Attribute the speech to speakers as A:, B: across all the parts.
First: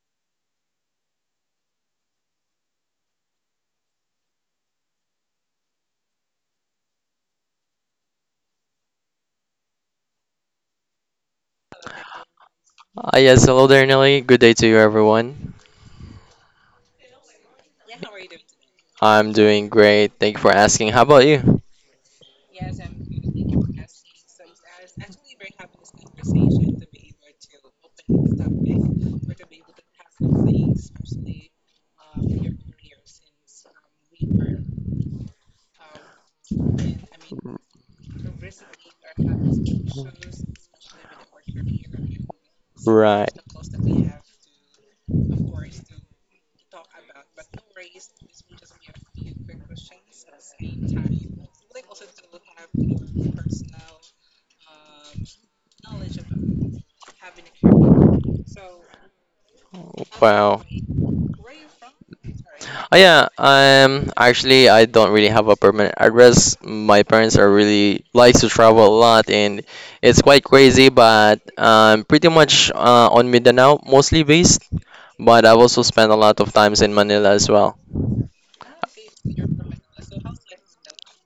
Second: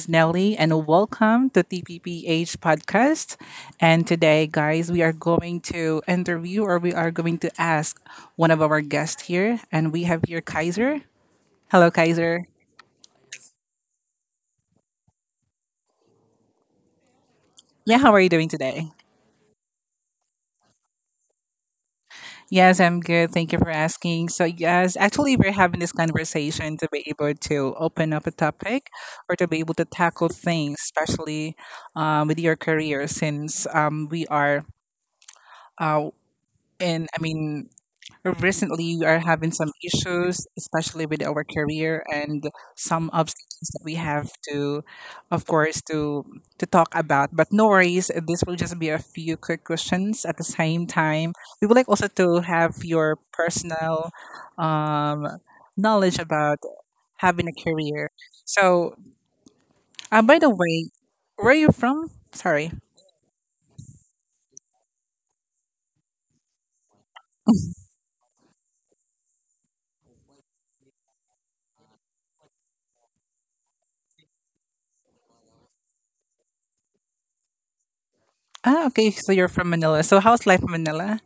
A: is Nelly, and welcome to TPPH podcast. And today, guys, we are going to interview or we are going to ask one of our guests here, and we have here Kaiser. Hello, Kaiser.
B: Yes, Hello there, Nelly. Good day to you, everyone.
A: Yeah, how are you doing today?
B: I'm doing great. Thank you for asking. How about you?
A: Yes, I'm good. Thank you for asking. So, yes, actually, we're having this conversation to be able to open up a topic or to be able to tackle things, especially with your career, since we are uh, in, I mean, recently we are having some issues, especially with our career and some
B: Right.
A: obstacles that we have to, of course, to talk about. But no worries, this will just be a few quick questions at the same time. We would like also to have your personal um, knowledge about having a career. So, by the
B: Wow.
A: way, where are you from? Sorry.
B: Oh, yeah. Actually, I don't really have a permanent address. My parents are really likes to travel a lot, and it's quite crazy. But I'm pretty much on Mindanao, mostly based. But I've also spent a lot of times in Manila as well.
A: Ah, okay. So you're from Manila. So how's life in Manila?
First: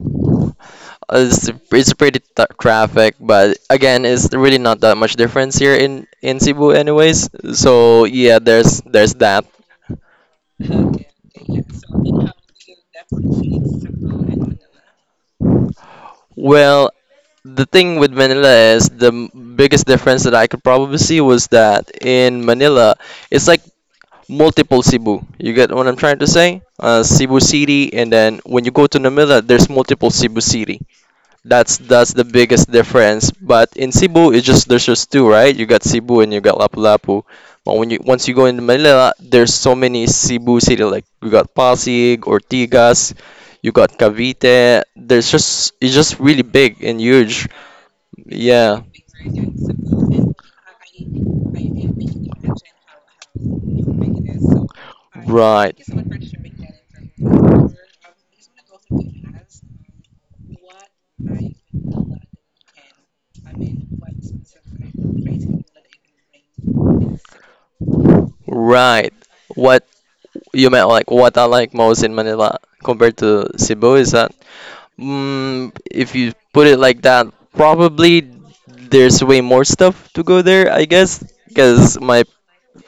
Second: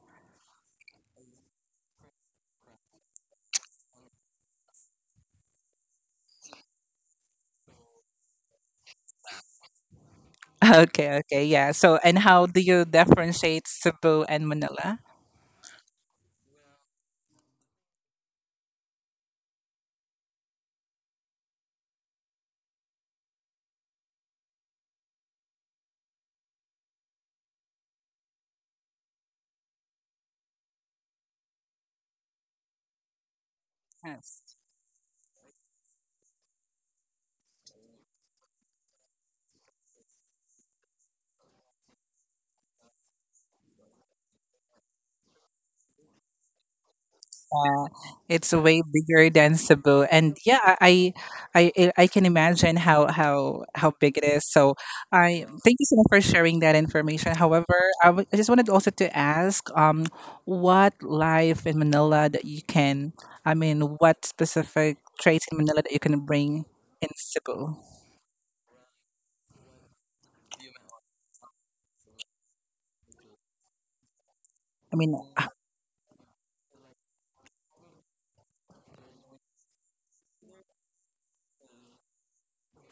B: It's pretty traffic, but again, it's really not that much difference here in Cebu, anyways. So yeah, there's that.
A: Okay, okay, yeah. So, and how do you differentiate Cebu and Manila?
B: Well, the thing with Manila is the biggest difference that I could probably see was that in Manila, it's like multiple Cebu. You get what I'm trying to say? Cebu City, and then when you go to Manila, there's multiple Cebu City. That's the biggest difference. But in Cebu, it's
A: Yes.
B: just there's just two, right? You got Cebu and you got Lapu-Lapu. But when you once you go into Manila, there's so many Cebu city. Like you got Pasig, Ortigas, you got Cavite. There's just it's just really big and huge.
A: Uh, it's way
B: Yeah,
A: bigger than Cebu, and yeah, I can imagine how big it is. So, I thank
B: right,
A: you so much for sharing that information. However, I just wanted also to ask, what life in Manila that you can, I mean, what specific traits in Manila that you can bring in Cebu?
B: right. What you meant like what I like most in Manila compared to Cebu is that?
A: I mean,
B: If you put it like that, probably there's way more stuff to go there, I guess, because my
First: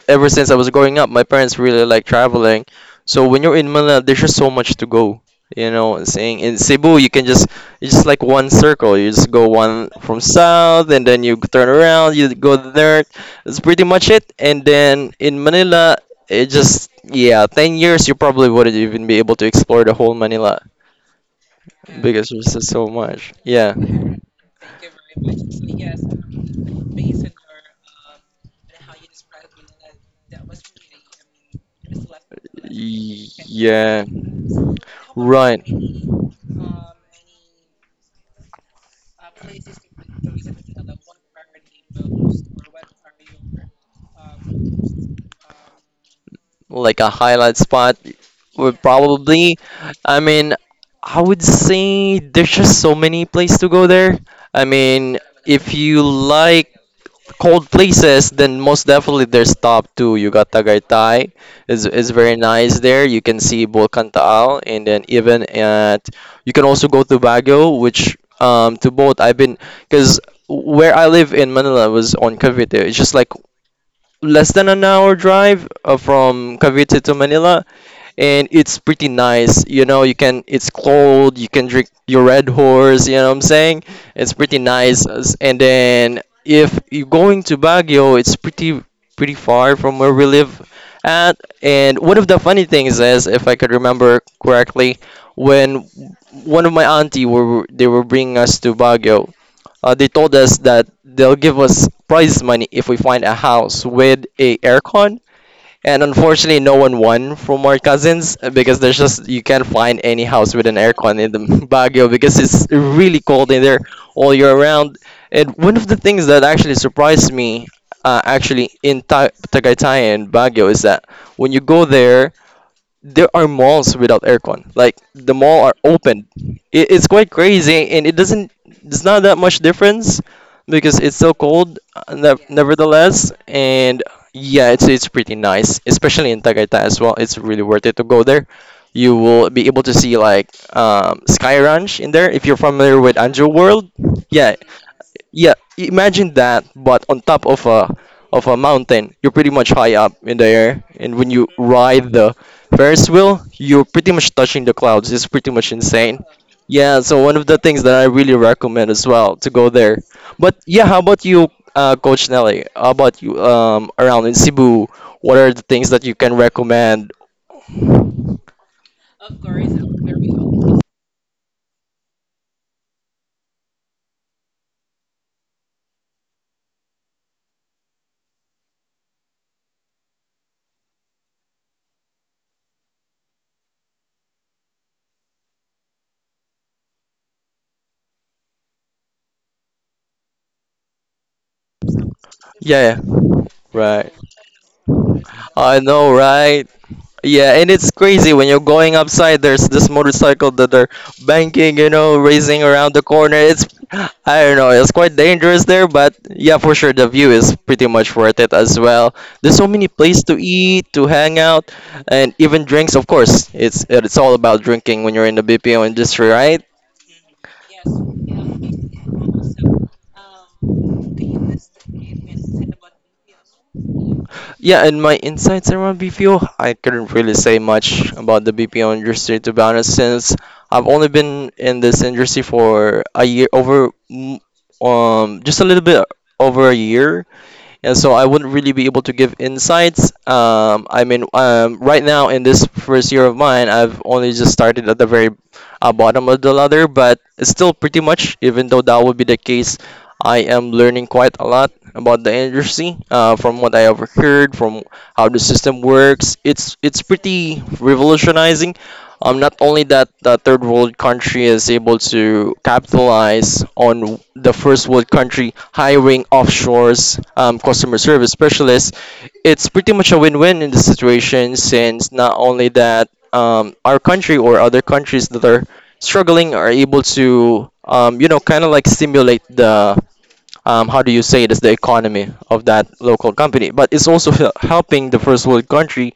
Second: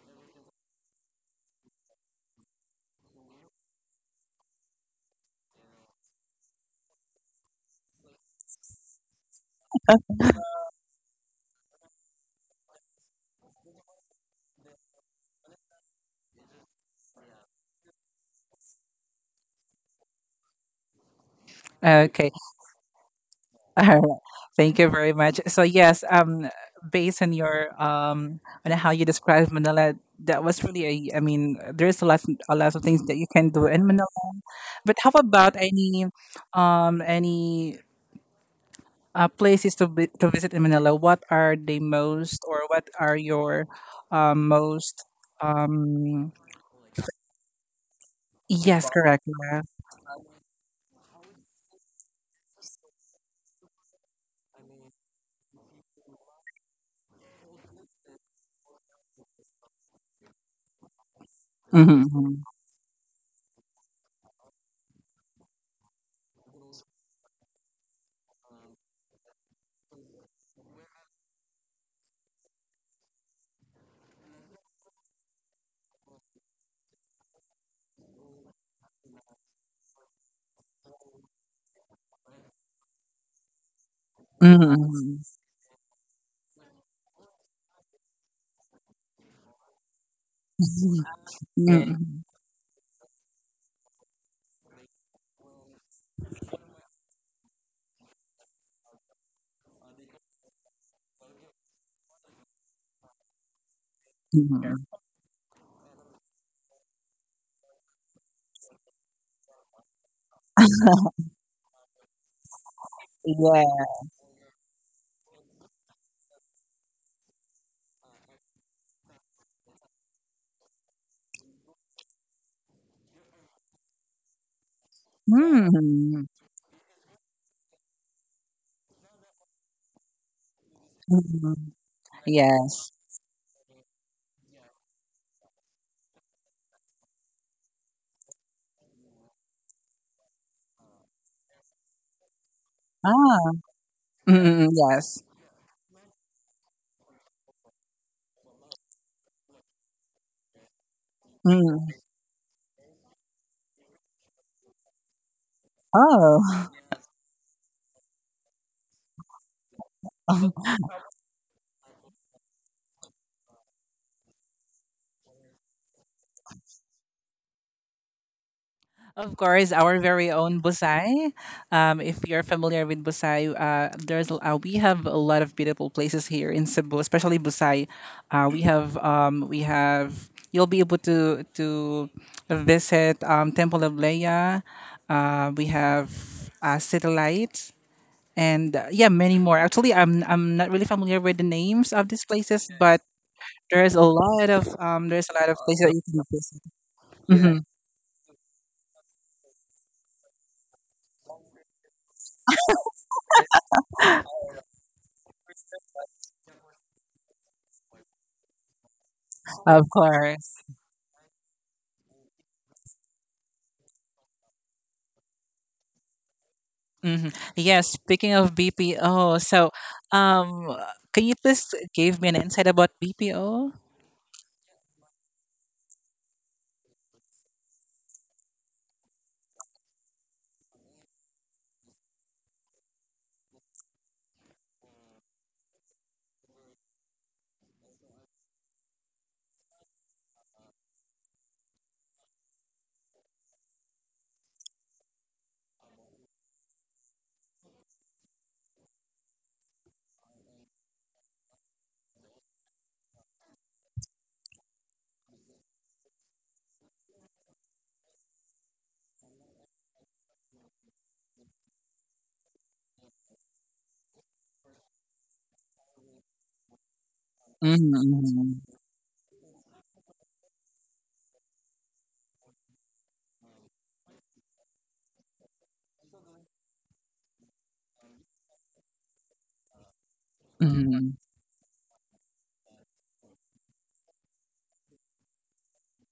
B: ever since I was growing up, my parents really like traveling. So when you're in Manila, there's just so much to go. You know, saying in Cebu, you can just it's just like one circle. You just go one from south, and then you turn around, you go north. That's pretty much it. And then in Manila, it just yeah, 10 years you probably wouldn't even be able to explore the whole Manila because
A: okay.
B: there's just so much. Yeah.
A: All right. Thank you very much. So yes, based on your on how you described Manila, that was really a. I mean, there's a lot of things that you
B: Y-
A: can do in
B: Yeah.
A: Manila. But how about
B: Right.
A: any places to visit in Manila? What are the most, or what are your, most, um.
B: Like a highlight spot would
A: Yes, correct.
B: probably,
A: Yeah.
B: I mean, I would say there's just so many places to go there. I mean, if you like cold places, then most definitely there's top two. You got Tagaytay, is
A: Mm-hmm.
B: very nice there. You can see Bulkan Taal, and then even at you can also go to Baguio, which to both I've been because where I live in Manila was on Cavite. It's just like less than an hour drive from Cavite to Manila and it's pretty nice. You know, you can it's cold, you can drink your Red Horse, you know what I'm saying? It's pretty nice.
A: Mm-hmm.
B: And then if you're going to Baguio, it's pretty far from where we live at. And one
A: Mm-hmm.
B: of the funny things is, if I could remember correctly, when one of my auntie were they were bringing us to Baguio, they told us that they'll give us prize money if we find a house with a aircon and unfortunately, no one won from our cousins because there's just you can't find any house with an aircon in the Baguio because it's really cold in there
A: Yeah.
B: all year round. And one of the things that actually surprised me, actually in Tagaytay and Baguio, is that when you go there, there are malls without aircon. Like the mall are
A: Mm-hmm.
B: open. It's quite crazy, and it doesn't. It's not that much difference because it's so
A: Mm-hmm.
B: cold.
A: Yes.
B: Nevertheless, and yeah, it's pretty nice, especially in Tagaytay as well. It's really worth it to go there. You will be able to see like Sky Ranch in there if you're familiar with
A: Ah,
B: Angel World. Yeah,
A: mm, yes.
B: yeah, imagine that, but on top of a mountain, you're pretty much high up in the air, and when you
A: Mm.
B: ride the Ferris wheel, you're pretty much touching the clouds. It's pretty much insane.
A: Oh.
B: Yeah, so one of the things that I really recommend as well to go there. But yeah, how about you, Coach Nelly? How about you around in Cebu? What are the things that you can recommend?
A: Of course, our very own Busai. If you're familiar with Busai, there's we have a lot of beautiful places here in Cebu, especially Busai. We have you'll be able to visit Temple of Leia. We have Satellite and yeah, many more. Actually, I'm not really familiar with the names of these places,
B: Yeah,
A: but
B: yeah,
A: there's a
B: right.
A: lot of there's a lot of
B: I
A: places that you
B: know,
A: can visit.
B: right? Yeah,
A: Hmm.
B: and it's crazy when you're going upside. There's this motorcycle that they are banking, you know, racing around the corner. It's, I don't know, it's quite dangerous there, but yeah, for sure, the view is pretty much worth it as well. There's so many
A: Of
B: places to
A: course.
B: eat, to hang out, and even drinks. Of course, it's all about drinking when you're in the BPO industry, right?
A: Hmm. Yes. Speaking of BPO, so um, can you please give me an insight about BPO?
B: Yeah, and my insights around BPO, I couldn't really say much about the BPO industry to be honest, since I've only been in this industry for a year over, just a little bit over a year. Yeah, so I wouldn't really be able to give insights, I mean, right now in this first year of mine I've only just started at the very bottom of the ladder but it's still pretty much even though that would be the case I am learning quite a lot about the industry from what I overheard from how the system works. It's pretty revolutionizing, not only that, the third world country is able to capitalize on the first world country hiring offshores customer service
A: Mm-hmm.
B: specialists. It's pretty much a win-win in the situation since not only that our country or other countries that are struggling are able to, you know, kind of like stimulate the how do
A: Mm-hmm.
B: you say it is the economy of that local company, but it's also helping the first world country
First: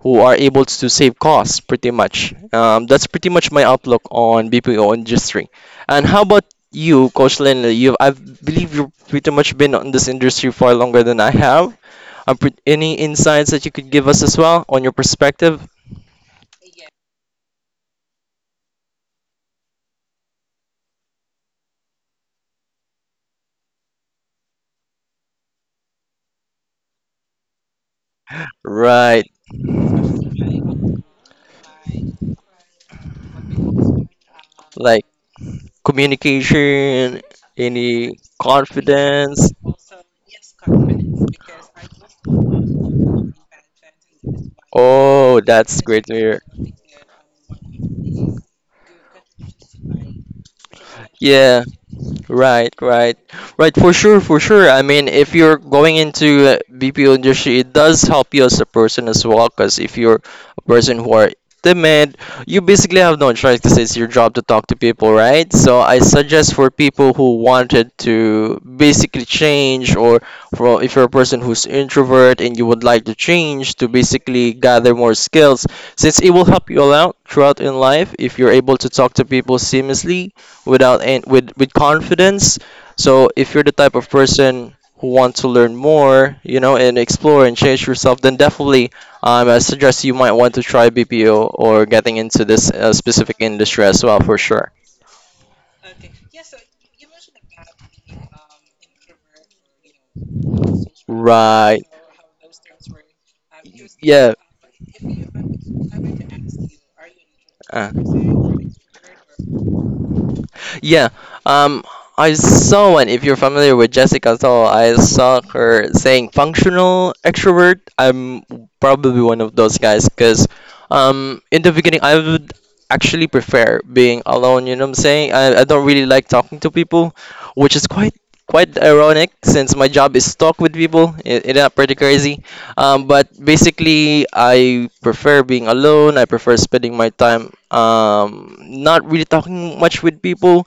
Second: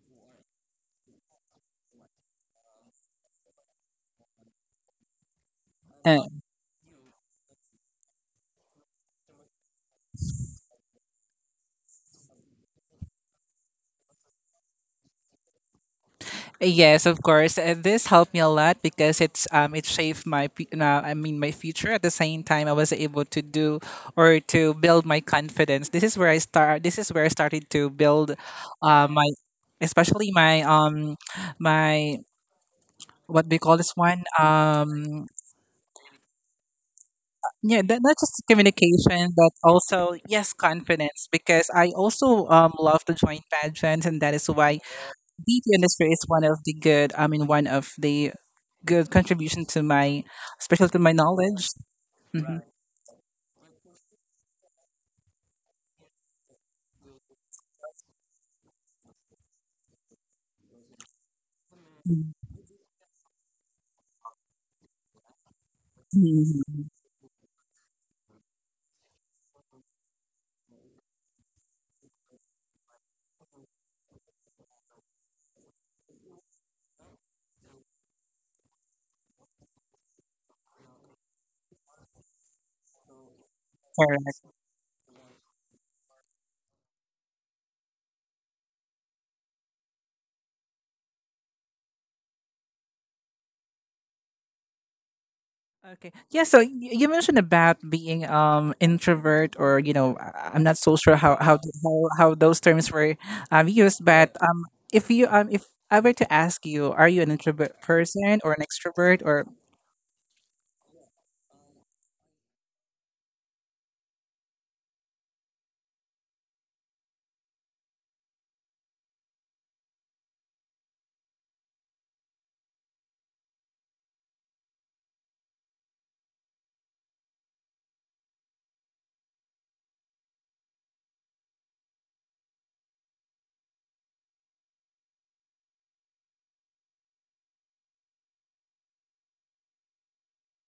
B: who are able to save costs pretty much. That's pretty much my outlook on BPO industry. And
A: Uh,
B: how about you, Coach Lynn? You, I believe you've pretty much been on this industry far longer than I have. Any insights that you could give us as well on your perspective?
A: yes, of course. This helped me a lot because it shaped I mean my future. At the same time, I was able to do or to build my confidence. This is where I start. This is where I started to build, my
B: Right.
A: especially my what we call this one,
B: Like
A: um,
B: communication,
A: yeah. That, not
B: any
A: just communication
B: confidence.
A: but also yes, confidence, because I also love to join pageants, and that is why
B: Oh,
A: beauty
B: that's great
A: industry is
B: to
A: one of the good, I mean, one of the
B: hear.
A: good contribution to my, especially to my
B: Yeah,
A: knowledge. Mhm.
B: right, right, right. For sure, for sure. I mean, if you're going into BPO industry, it does help you as a person as well. Because if you're a person who are timid, you basically have no choice because it's your job to talk to people, right? So I suggest for
A: Mhm.
B: people who wanted to basically change, or for if you're a person who's introvert and you would like to change, to basically gather more skills, since it will help you a lot throughout in life if you're able to talk to people seamlessly without with confidence. So if you're the type of person who wants to learn more, you know, and explore and change yourself, then definitely, I suggest you might want to try BPO or getting into this specific industry as well for sure.
A: Okay. Yeah. So you mentioned about being introvert, or you know, I'm not so sure how how
B: Right.
A: how, how those terms were used,
B: Yeah.
A: but um, if you um, if I were to ask you, are you an introvert
B: Uh.
A: person or an extrovert or?
B: Yeah. Um, I saw one. If you're familiar with Jessica Soul, I saw her saying functional extrovert. I'm probably one of those guys because, in the beginning, I would actually prefer being alone. You know what I'm saying? I don't really like talking to people, which is quite ironic since my job is talk with people. It's not pretty crazy. But basically, I prefer being alone. I prefer spending my time, not really talking much with people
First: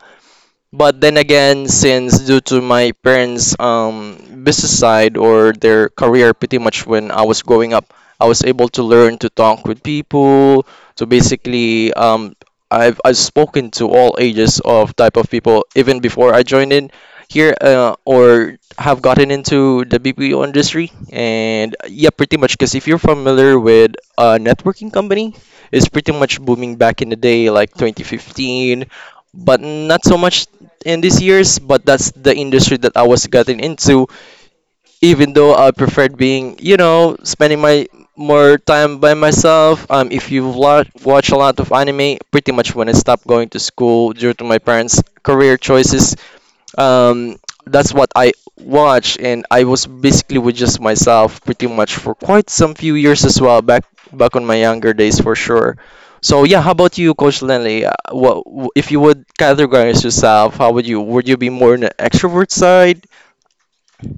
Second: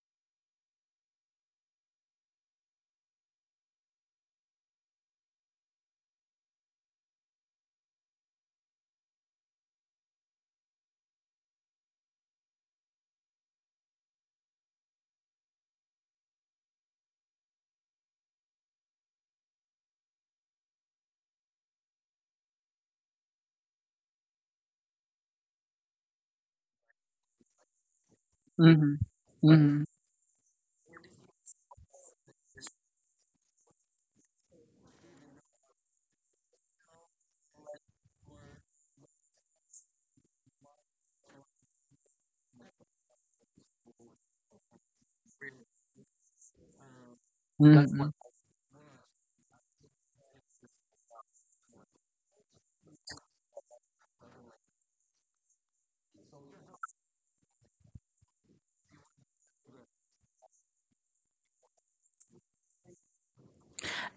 B: but then again, since due to my parents' business side or their career, pretty much when I was growing up, I was able to learn to talk with people. So basically, I've spoken to all ages of type of people even before I joined in here or have gotten into the BPO industry. And yeah, pretty much because if you're familiar with a networking company, it's pretty much booming back in the day, like 2015
A: Mm-hmm.
B: but not so much in these years, but that's the industry that I was gotten into. Even though I preferred being, you know, spending my more time by myself. If you watch a lot of anime, pretty much when I stopped going to school due to my parents' career choices, um that's what
A: Mm-hmm.
B: I watched and I was basically with just myself pretty much for quite some few years as well back on my younger days for sure. So yeah, how about you, Coach Lenley? What w- If you would categorize yourself how would you be more on the extrovert side?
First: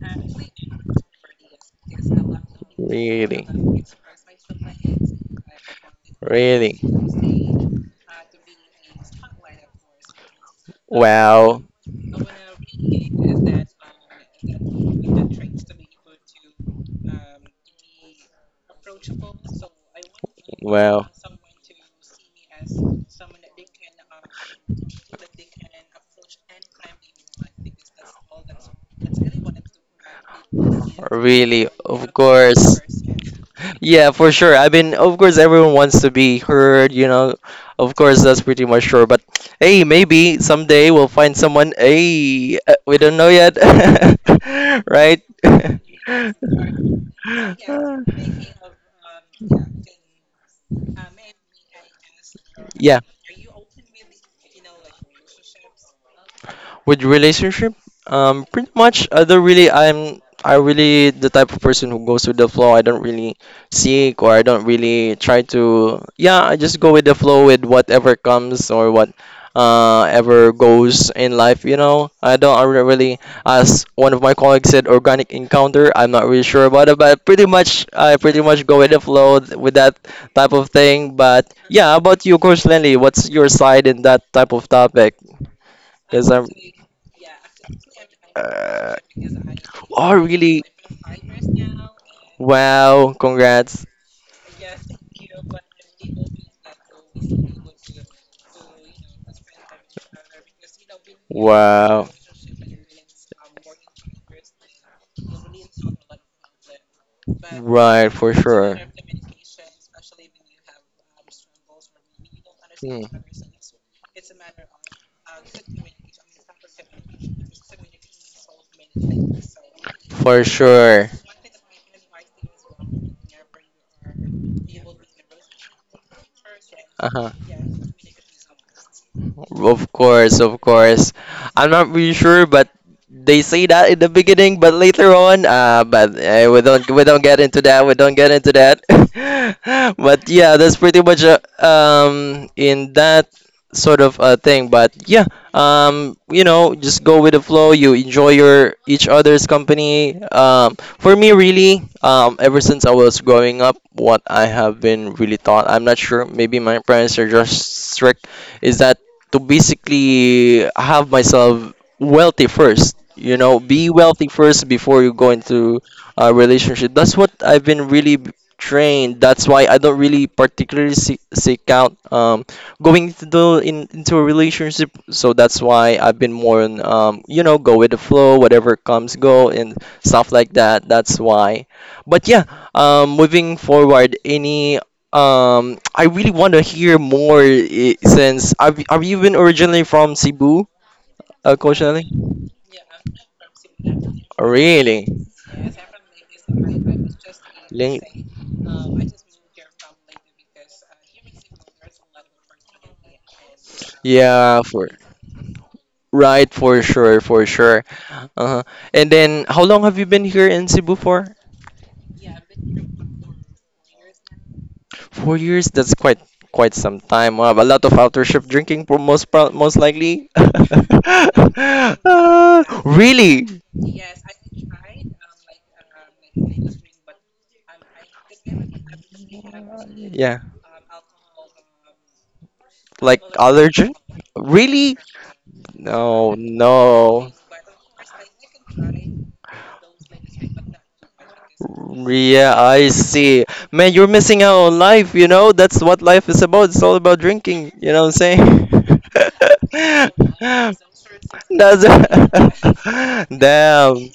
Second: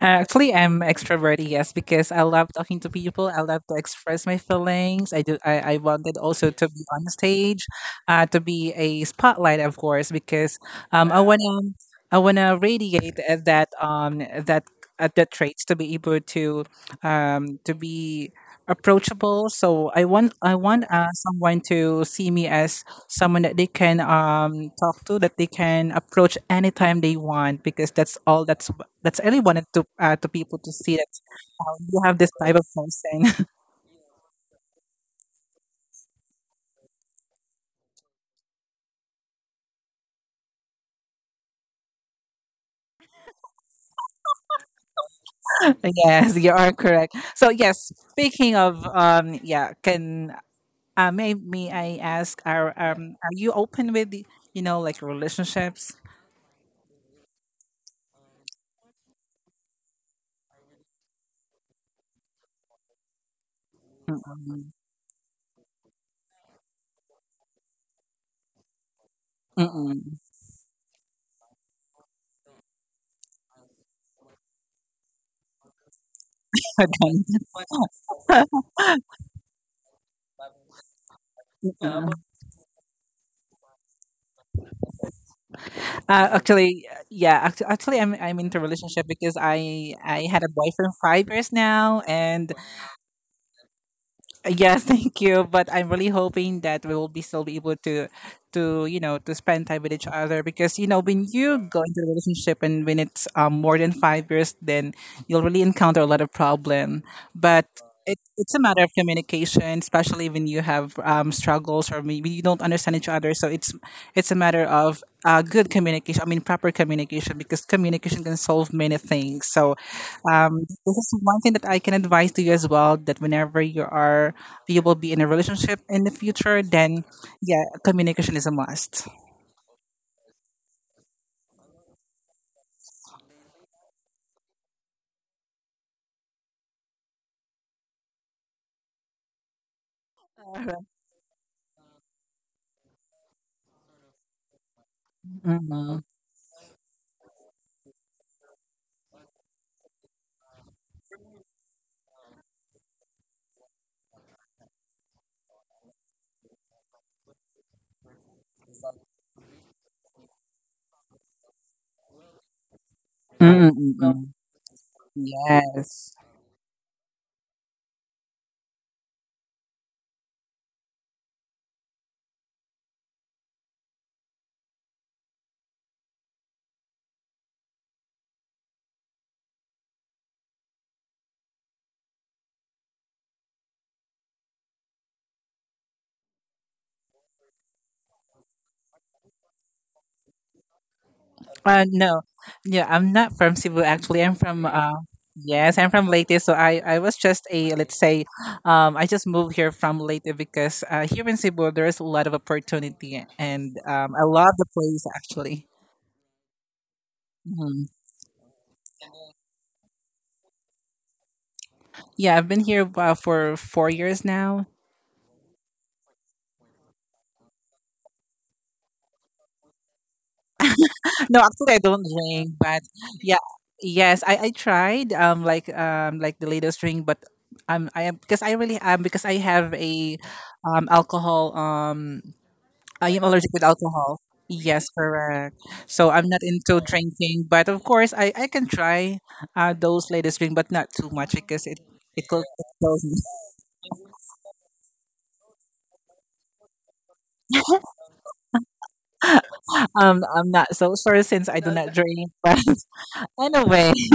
A: Actually, I'm extroverted, yes, because I love talking to people. I
B: Really,
A: love to express my feelings. I do. I wanted also to
B: really,
A: be on stage, to be a spotlight, of course, because um, I wanna
B: wow,
A: I wanna radiate that that traits to be able to be approachable. So I want
B: wow.
A: someone to see me as someone that they can talk to, that they can approach anytime they want, because that's all that's I really wanted to people to see that
B: Really,
A: you
B: of
A: have this type of
B: course.
A: person.
B: Yeah, for sure. I mean, of course, everyone wants to be heard, you know. Of course, that's pretty much sure. But hey, maybe someday we'll find someone. Hey, we don't know yet, right?
A: Yes, you are correct. So yes, speaking of yeah, can, may I ask,
B: Yeah.
A: are you open with you know, like, relationships?
B: With relationship, pretty much. I don't really. I'm. I really the type of person who goes with the flow. I don't really seek or I don't
A: Mm-mm.
B: really try to. Yeah, I just go with the flow with whatever comes or what
A: Mm-mm.
B: ever goes in life. You know, I don't. I don't really. As one of my colleagues said, organic encounter. I'm not really sure about it, but
A: Okay.
B: pretty much, I pretty much go with the flow with that type of thing. But yeah, how
A: Mm.
B: about you, Coach Lenny? What's your side in that type of topic? Because I'm.
A: Actually, yeah. Actually, I'm into
B: Uh,
A: relationship because I
B: oh,
A: I had a
B: really?
A: boyfriend 5 years now, and
B: Wow, congrats.
A: yes, thank you. But I'm really hoping that we will be still be able to you know, to spend time with each other because you know when you go into a
B: Wow.
A: relationship and when it's more than 5 years, then you'll really encounter a lot of problem. But
B: Right,
A: it,
B: for
A: it's a
B: sure.
A: matter of communication, especially when you have struggles or maybe you don't understand
B: Hmm.
A: each other. So it's a matter of good communication. I mean, proper communication, because communication can solve many things. So,
B: For
A: this
B: sure.
A: is one thing that I can advise to you as well, that whenever you are you will be in a relationship in the future, then
B: Uh.
A: yeah, communication is a must.
B: Of course, of course. I'm not really sure, but they say that in the beginning, but later on, but we don't get into that. We don't get into that. But yeah, that's pretty much in that sort of thing. But yeah,
A: Mm-hmm.
B: just go with the flow. You enjoy your each other's company. For me, really, ever since I was growing up, what I have been really taught, I'm not sure. Maybe my parents are just strict, is that to basically have myself wealthy first, you know, be
A: Mm-hmm.
B: wealthy first before you go into
A: Yes.
B: a relationship. That's what I've been really trained. That's why I don't really particularly seek out, going into, into a relationship. So that's why I've been more on, um, go with the flow, whatever comes, go, and stuff like that. That's why, but yeah, moving forward, any I really want to hear more, since are you even originally from Cebu, Coach Nelly?
A: No, yeah, I'm not from Cebu actually. I'm
B: Oh,
A: from
B: really?
A: yes, I'm from Leyte. So, I was just a let's
B: Link.
A: say, I just moved here from Leyte because here in Cebu there's a lot of opportunity and I love
B: Yeah,
A: the
B: for,
A: place actually.
B: right, for sure, for sure.
A: Mhm.
B: Uh-huh. And then how long have you been here in Cebu for?
A: Yeah, I've been here for 4 years now.
B: 4 years? That's quite some time. Wow, a lot of after shift drinking for most likely.
A: No, actually, I don't drink, but yeah,
B: Really?
A: yes, I tried like the latest drink, but I'm I am because I really am because I have a
B: Yeah.
A: alcohol, um, I
B: Like
A: am allergic with
B: allergen?
A: alcohol. Yes,
B: Really?
A: correct. So I'm
B: No,
A: not into
B: no.
A: drinking, but of course I can try those latest drink, but not too much because it could
B: Yeah, I
A: expose me.
B: see. Man, you're missing out on life, you know? That's what life is about. It's all about drinking, you know what I'm saying?
A: I'm not so sure since I do
B: That's
A: not drink, but anyway.
B: damn.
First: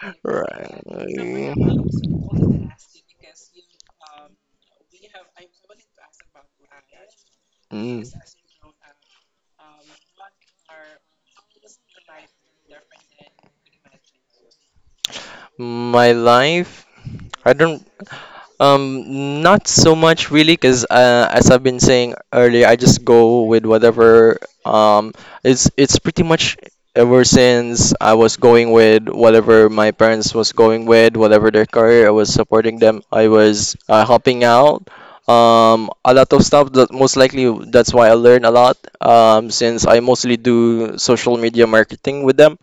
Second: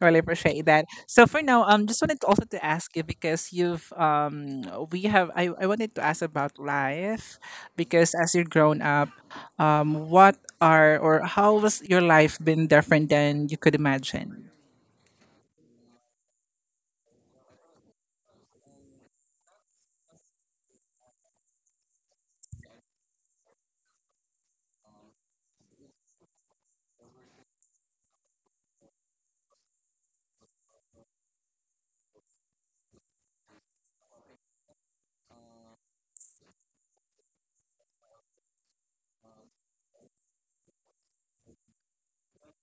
A: Really appreciate that. So for
B: Right.
A: now, just wanted to also to ask you because you've we have I wanted to ask about life
B: Mm.
A: because as you're grown up, what are, or how was your life been different than you could imagine?
B: My life? I don't. Um, not so much really, because as I've been saying earlier, I just go with whatever. Um, it's pretty much ever since I was going with whatever my parents was going with, whatever their career, I was supporting them. I was helping out. A lot of stuff that most likely, that's why I learn a lot. Since I mostly do social media marketing with them.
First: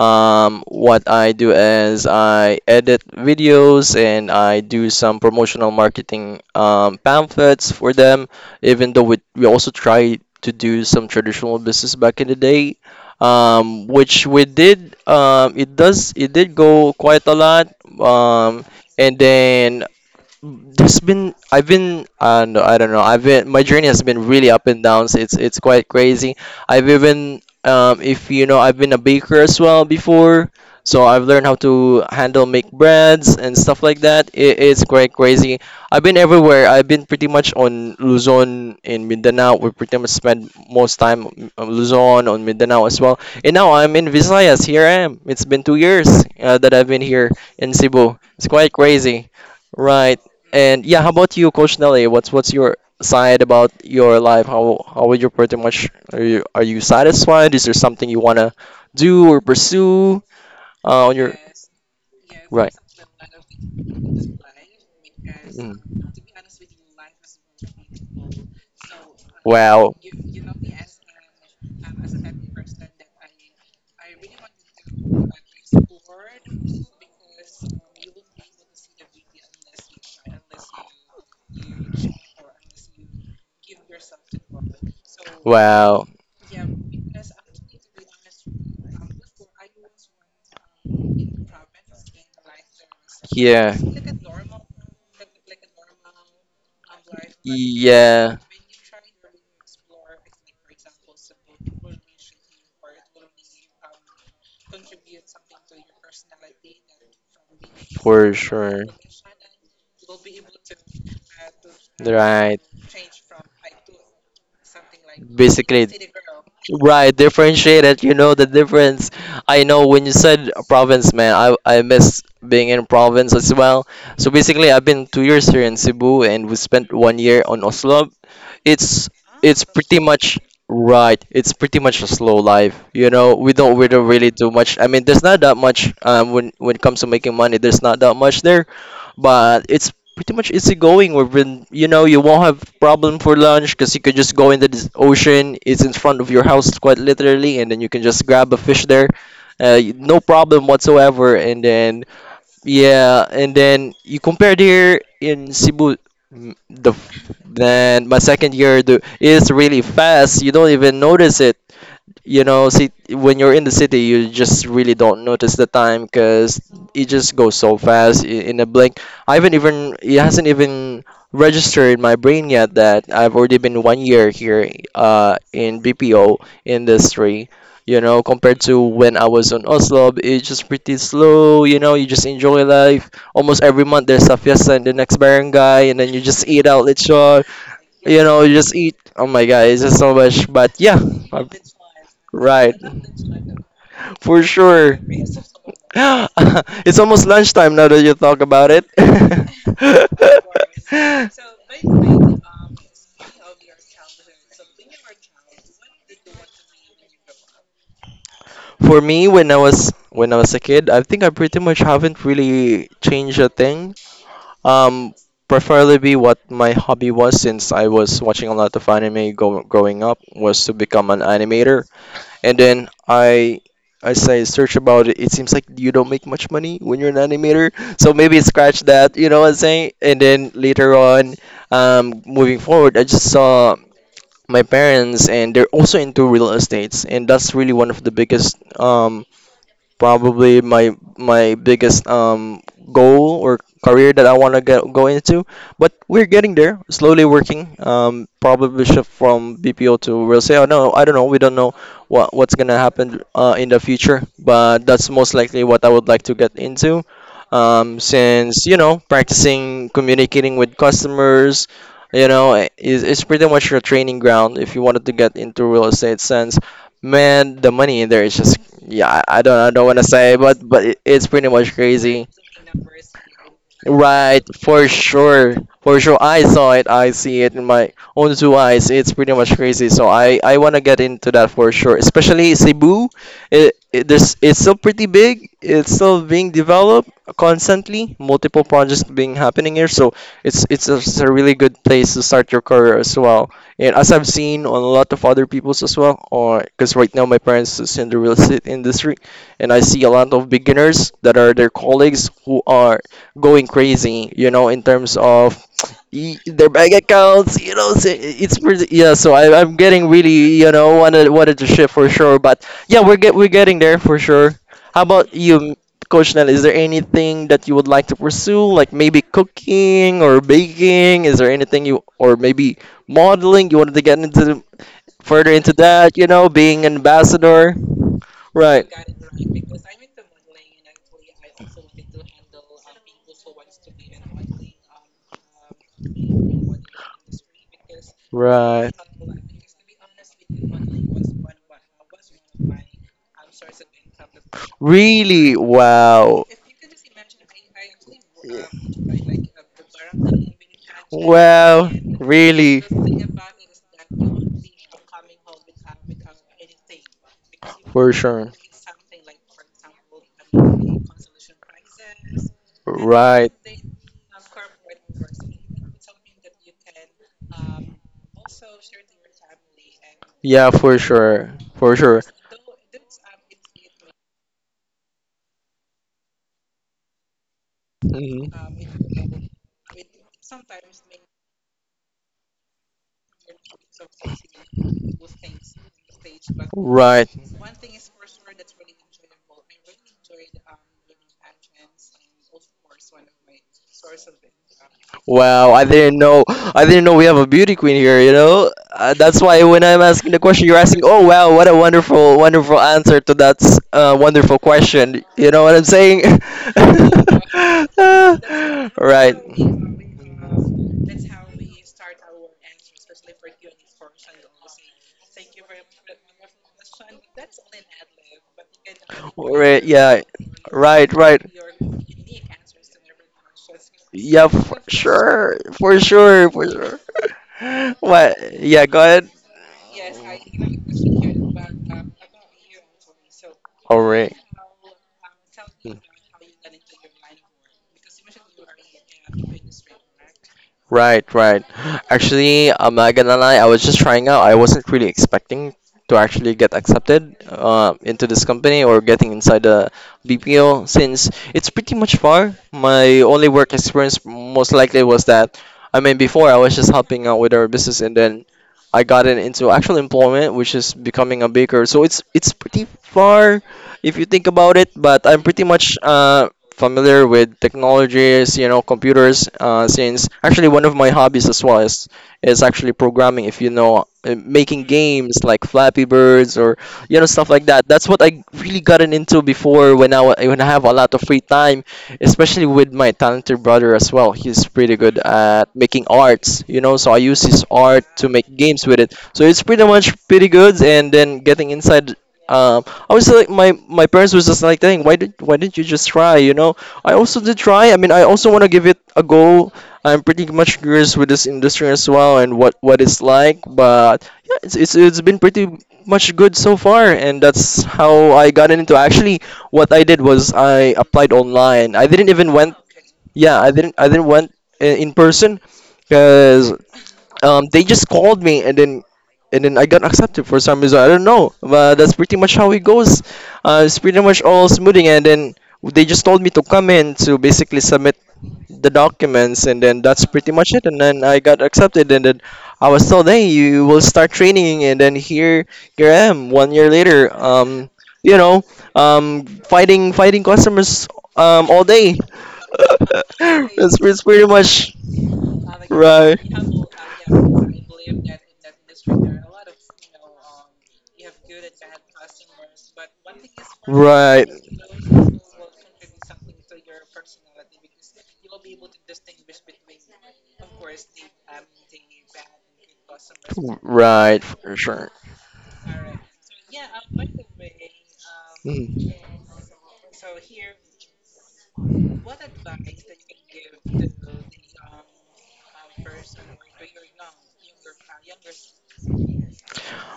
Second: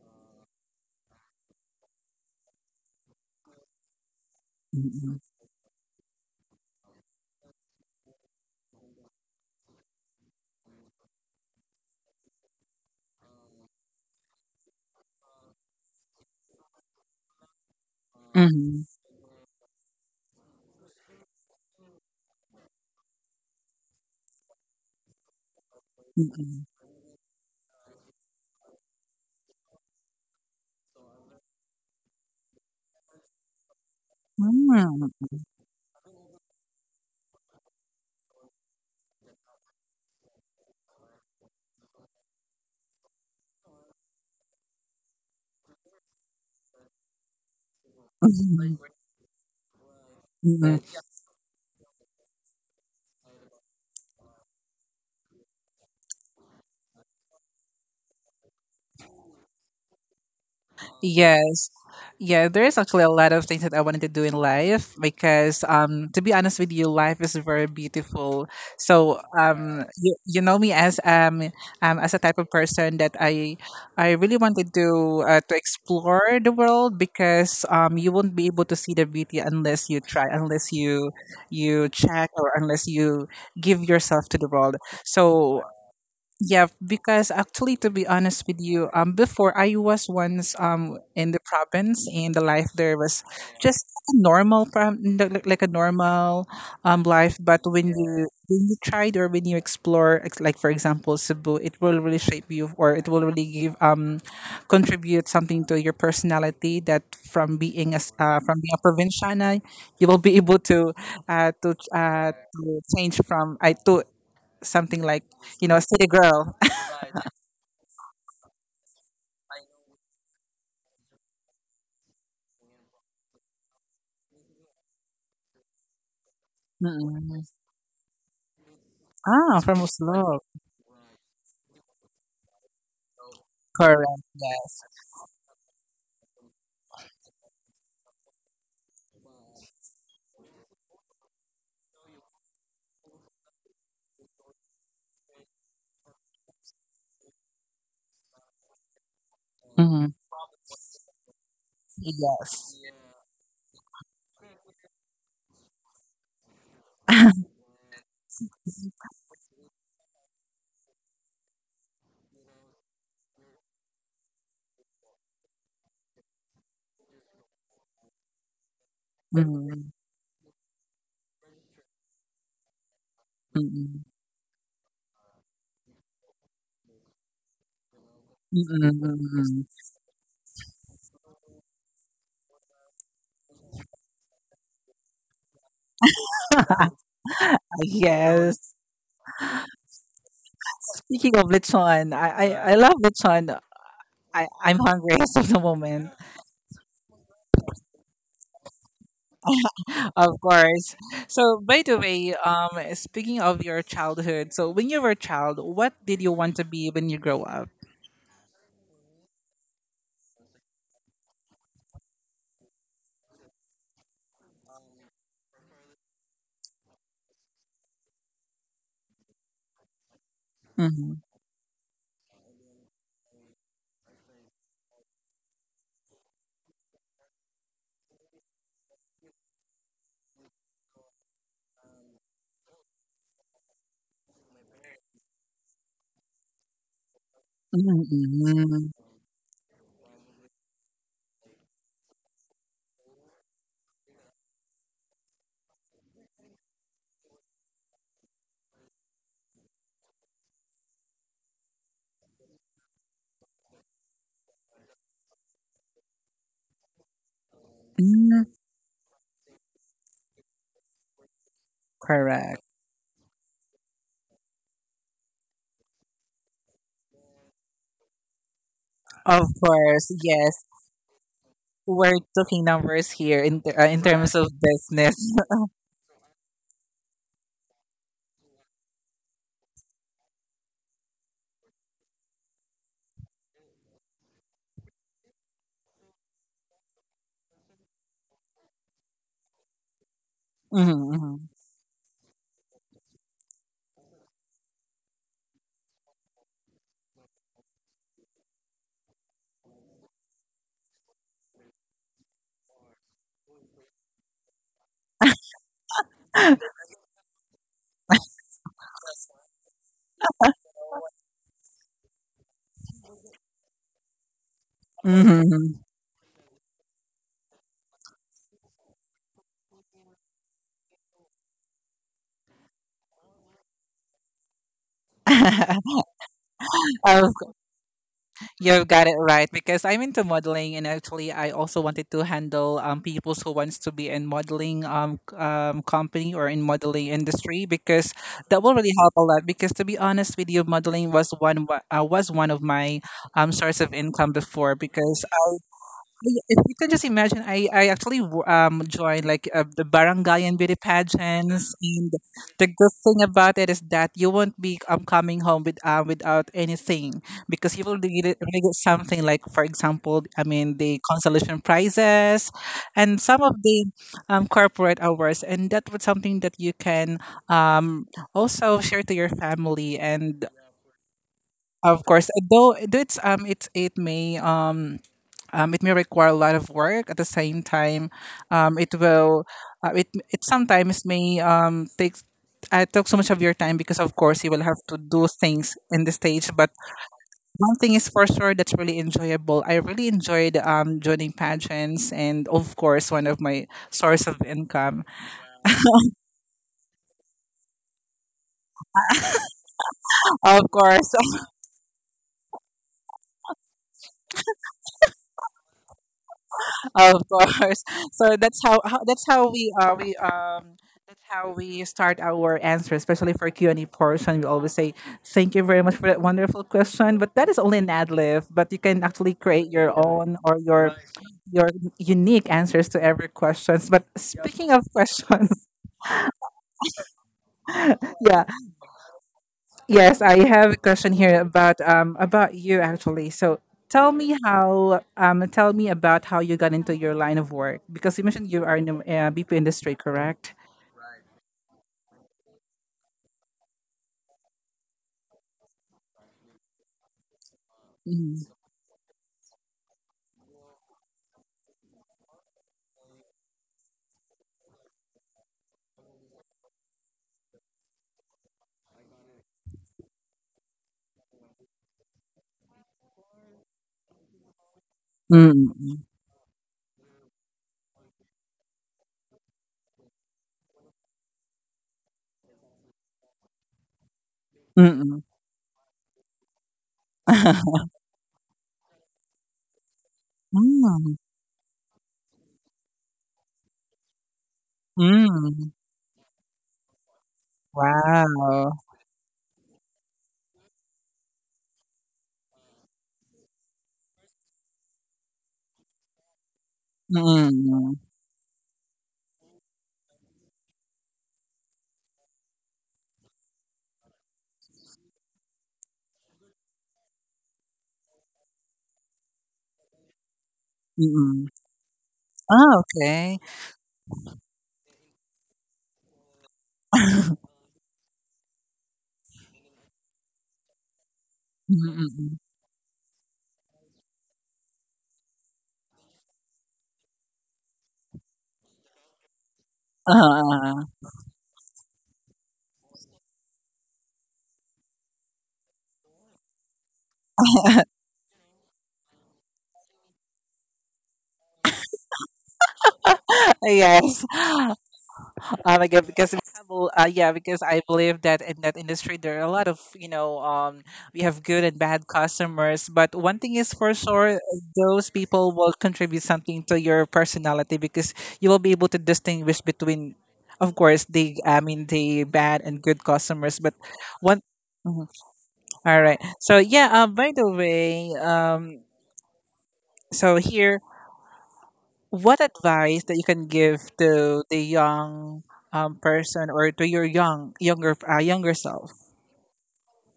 B: What I do is I edit videos and I do
A: Mm-hmm.
B: some promotional marketing pamphlets for them, even though we also try to do some traditional business back in the day, which we did. It did go quite a lot. Um, and then there's been I've been no, I don't know, I've been, my journey has been really up and downs. It's quite crazy.
A: Mm-hmm.
B: I've even, if you know, I've been a baker as well before, so I've learned how to handle, make breads and stuff like that. It's quite crazy. I've been everywhere. I've been pretty much on Luzon, in Mindanao. We pretty much spend most time on Luzon, on Mindanao as well, and now I'm in Visayas. Here I am, it's been 2 years that I've been here in Cebu. It's quite
A: Mm-hmm.
B: crazy. Right. And yeah, how about you, Coach Nelly? What's your side about your life? How would you pretty much, are you satisfied? Is there something you wanna do or pursue on your,
A: Yes. Yeah, there
B: right?
A: is actually a lot of things that I wanted to do in life, because
B: Mm.
A: um, to be honest with you, life is very beautiful. So um,
B: Wow,
A: you know me as a type of person that I really wanted to explore the world because um, you won't be able to see the beauty unless you try, unless you check or unless you give yourself to the world. So
B: wow,
A: yeah, because actually, to be honest with you, before I was once um, in the province, and the life there was
B: yeah,
A: just a normal, like like a normal life. But
B: yeah,
A: when you tried or when you explore, like for example, Cebu, it will really shape you, or it will really give um, contribute something to your personality. That from being as
B: for
A: from being a
B: sure.
A: provinciana, you will be able to
B: Right.
A: to change from I to something like, you know, a
B: Basically,
A: city girl.
B: right, differentiated, you know the difference. I know when you said province, man, I miss being in province as well. So basically, I've been 2 years here in Cebu and we spent 1 year
A: Mm.
B: on Oslo. It's
A: Ah,
B: it's
A: from
B: pretty much
A: Oslo.
B: right. It's pretty much a slow life. You know, we don't
A: Correct,
B: really do much.
A: yes.
B: I mean, there's not that much when it comes to making money, there's not that much there, but it's pretty much easygoing. We've been, you know, you won't have problem for lunch because you could just go into the ocean. It's in front of your house, quite literally, and then you can just grab a fish there.
A: Mhm.
B: No problem whatsoever. And then
A: Yes.
B: yeah, and then you compared here in Cebu. mm, The f- then my second year do is really fast. You don't even notice it. You know, see, when you're in the city, you just really don't notice the time because it just goes so fast, in a blink. I haven't
A: Mm,
B: even it hasn't even registered in my brain yet that I've already been one
A: mm,
B: year here in BPO industry. You know, compared
A: mm,
B: to when I was on
A: mm.
B: Oslo, it's just pretty slow. You know, you just enjoy life. Almost every month there's a fiesta in the next barangay, and then you just eat out lechon.
A: Ah,
B: You know, you
A: yes.
B: just eat, oh my god, it's just so much. But yeah.
A: Speaking of lechon,
B: Right.
A: I love lechon.
B: For
A: I'm
B: sure.
A: hungry as of the moment,
B: It's almost lunchtime now that you talk about it.
A: of course. So, by the way, speaking of your childhood, so when you were a child, what did you want to be when you grow up?
B: For me, when I was a kid, I think I pretty much haven't really changed a thing. Um, preferably what my hobby was, since I was watching a lot of anime go growing up, was to become
A: Mm-hmm.
B: an animator. And then I, as I search about it, it seems like you don't make much money when you're an animator. So maybe scratch that, you know what I'm saying? And then later on, moving forward, I just saw my parents, and they're also into real estates, and that's really one of the biggest
A: Mm-hmm.
B: probably my biggest goal or career that I want to get go into. But we're getting there, slowly working. Probably shift from BPO to real estate. I know, I don't know, we don't know what's gonna happen in the future, but that's most likely what I would like to get into. Since, you know, practicing communicating with customers, you know,
A: Correct.
B: is pretty much your training ground if you wanted to get into real estate. Since, man, the money in there is just, yeah,
A: Of
B: I don't want to
A: course,
B: say, but
A: yes.
B: it's pretty much
A: We're
B: crazy.
A: talking numbers here in terms
B: Right,
A: of
B: for
A: business.
B: sure. For sure, I saw it. I see it in my own two eyes. It's pretty much crazy. So I want to get into that for sure. Especially Cebu, it's still pretty big. It's still being developed constantly. Multiple projects being happening here. So
A: Mhm,
B: it's a
A: mhm.
B: really good place to start your career as well. And as I've seen on a lot of other people's as well, or because right now my parents is in the real estate industry, and I see a lot of beginners that are their colleagues who are going crazy, you know, in terms of their bank accounts, you know. So it's pretty, yeah. So I, I'm getting really, you know, wanted to shift for sure, but yeah, we're getting there for sure. How about you?
A: Mhm.
B: Coach Nell, is there anything that you would like to pursue, like maybe cooking or baking? Is there anything you, or maybe modeling? You wanted to get into, further into that, you know, being an
A: Oh,
B: ambassador,
A: you've
B: right?
A: got it right because I'm into modeling and actually I also wanted to handle um, people who wants to be in modeling company or in modeling industry, because that will
B: Right.
A: really help a lot because to be honest with you modeling was was one of my source of income before because
B: Really? Wow.
A: If you can just imagine, I actually joined like the barangay and beauty pageants,
B: Wow.
A: and the
B: Really?
A: good thing about it is that you won't be um, coming home with um, without anything because you will
B: For sure.
A: really get something like for example, I mean the consolation prizes, and some
B: Right.
A: of the corporate awards, and that was something that you can um, also share to your family and.
B: Yeah, for sure. For
A: Of
B: sure.
A: course, though it's um, it's it may require a lot of work at the same time it
B: Mhm.
A: will it it sometimes may take I took so much of your time because of course you will have to do things in the stage, but
B: Right.
A: one thing is for sure, that's really enjoyable. I really enjoyed joining pageants, and of course one of my source of income
B: Wow, I didn't know. I didn't know we have a beauty queen here, you know? That's why when I'm asking the question,
A: of
B: you're asking,
A: course.
B: "Oh, wow, what a wonderful, wonderful answer to that wonderful question." You know what I'm saying?
A: Of course. So that's how that's
B: Right.
A: how we that's how we start our answer, especially for Q and A portion. We always say thank you very much for that wonderful question. But that is only an ad lib. But you can actually create
B: Right,
A: your
B: yeah.
A: own or your
B: Right, right.
A: your unique answers to every questions. But
B: Yeah,
A: speaking
B: for
A: of
B: sure.
A: questions,
B: For sure. For sure.
A: yeah.
B: What? Yeah, go ahead.
A: Yes, I have a question here about about you actually. So
B: All
A: tell
B: right.
A: me how tell me about how you got into your line of work because you mentioned you are in the BP industry, correct?
B: Right, right. Actually, I'm not gonna lie. I was just trying out. I wasn't really expecting to actually get accepted into this
A: Mm.
B: company, or getting inside the BPO, since it's pretty much far. My only work experience most likely was that, I mean, before I was just helping out with our business, and then I got it into actual employment, which is becoming a baker. So it's pretty far if you think about it. But I'm pretty much
A: Mm.
B: familiar with technologies, you know, computers. Since actually one of my hobbies as well is actually programming. If you know, making
A: Mm.
B: games like Flappy Birds or, you know, stuff like that. That's what I really gotten into before, when when I have a lot
A: Mm.
B: of free time, especially with my talented brother as well. He's pretty good at
A: Mm.
B: making arts, you know. So I use his art to make
A: Wow.
B: games with it. So it's pretty much pretty good. And then getting inside. Uh, I was like, my parents was just like, dang, why didn't you just try? You know, I also did try.
A: Mm.
B: I mean, I also want to give it a go. I'm pretty much curious with this industry as well and what it's like. But yeah, it's been pretty much good so far, and that's how I got into. Actually, what I did was I applied
A: Mm.
B: online. I didn't even went,
A: Oh, okay.
B: yeah, I didn't went in person because they just called me and then I got accepted for some reason. I don't know, but that's pretty
A: Mm-mm.
B: much how it goes. It's pretty much all smoothing, and then they just told me to come in to basically submit the documents, and then that's pretty much it.
A: Uh,
B: And then I got accepted, and then I was told, "Hey, you will start training," and then here, here I am, 1 year later. You know, fighting customers all day. That's
A: yes.
B: pretty much.
A: Because
B: Right.
A: we have, yeah, because I believe that in that industry there are a lot of we have good and bad customers. But one thing is for sure,
B: Right.
A: those people will contribute something to your personality because you will be able to distinguish between, of course, the I mean the bad and good customers. But one,
B: Right, for
A: mhm,
B: sure.
A: all right. So yeah. Um, by the way. Um, so here what advice that you can give to the young person or to your younger self?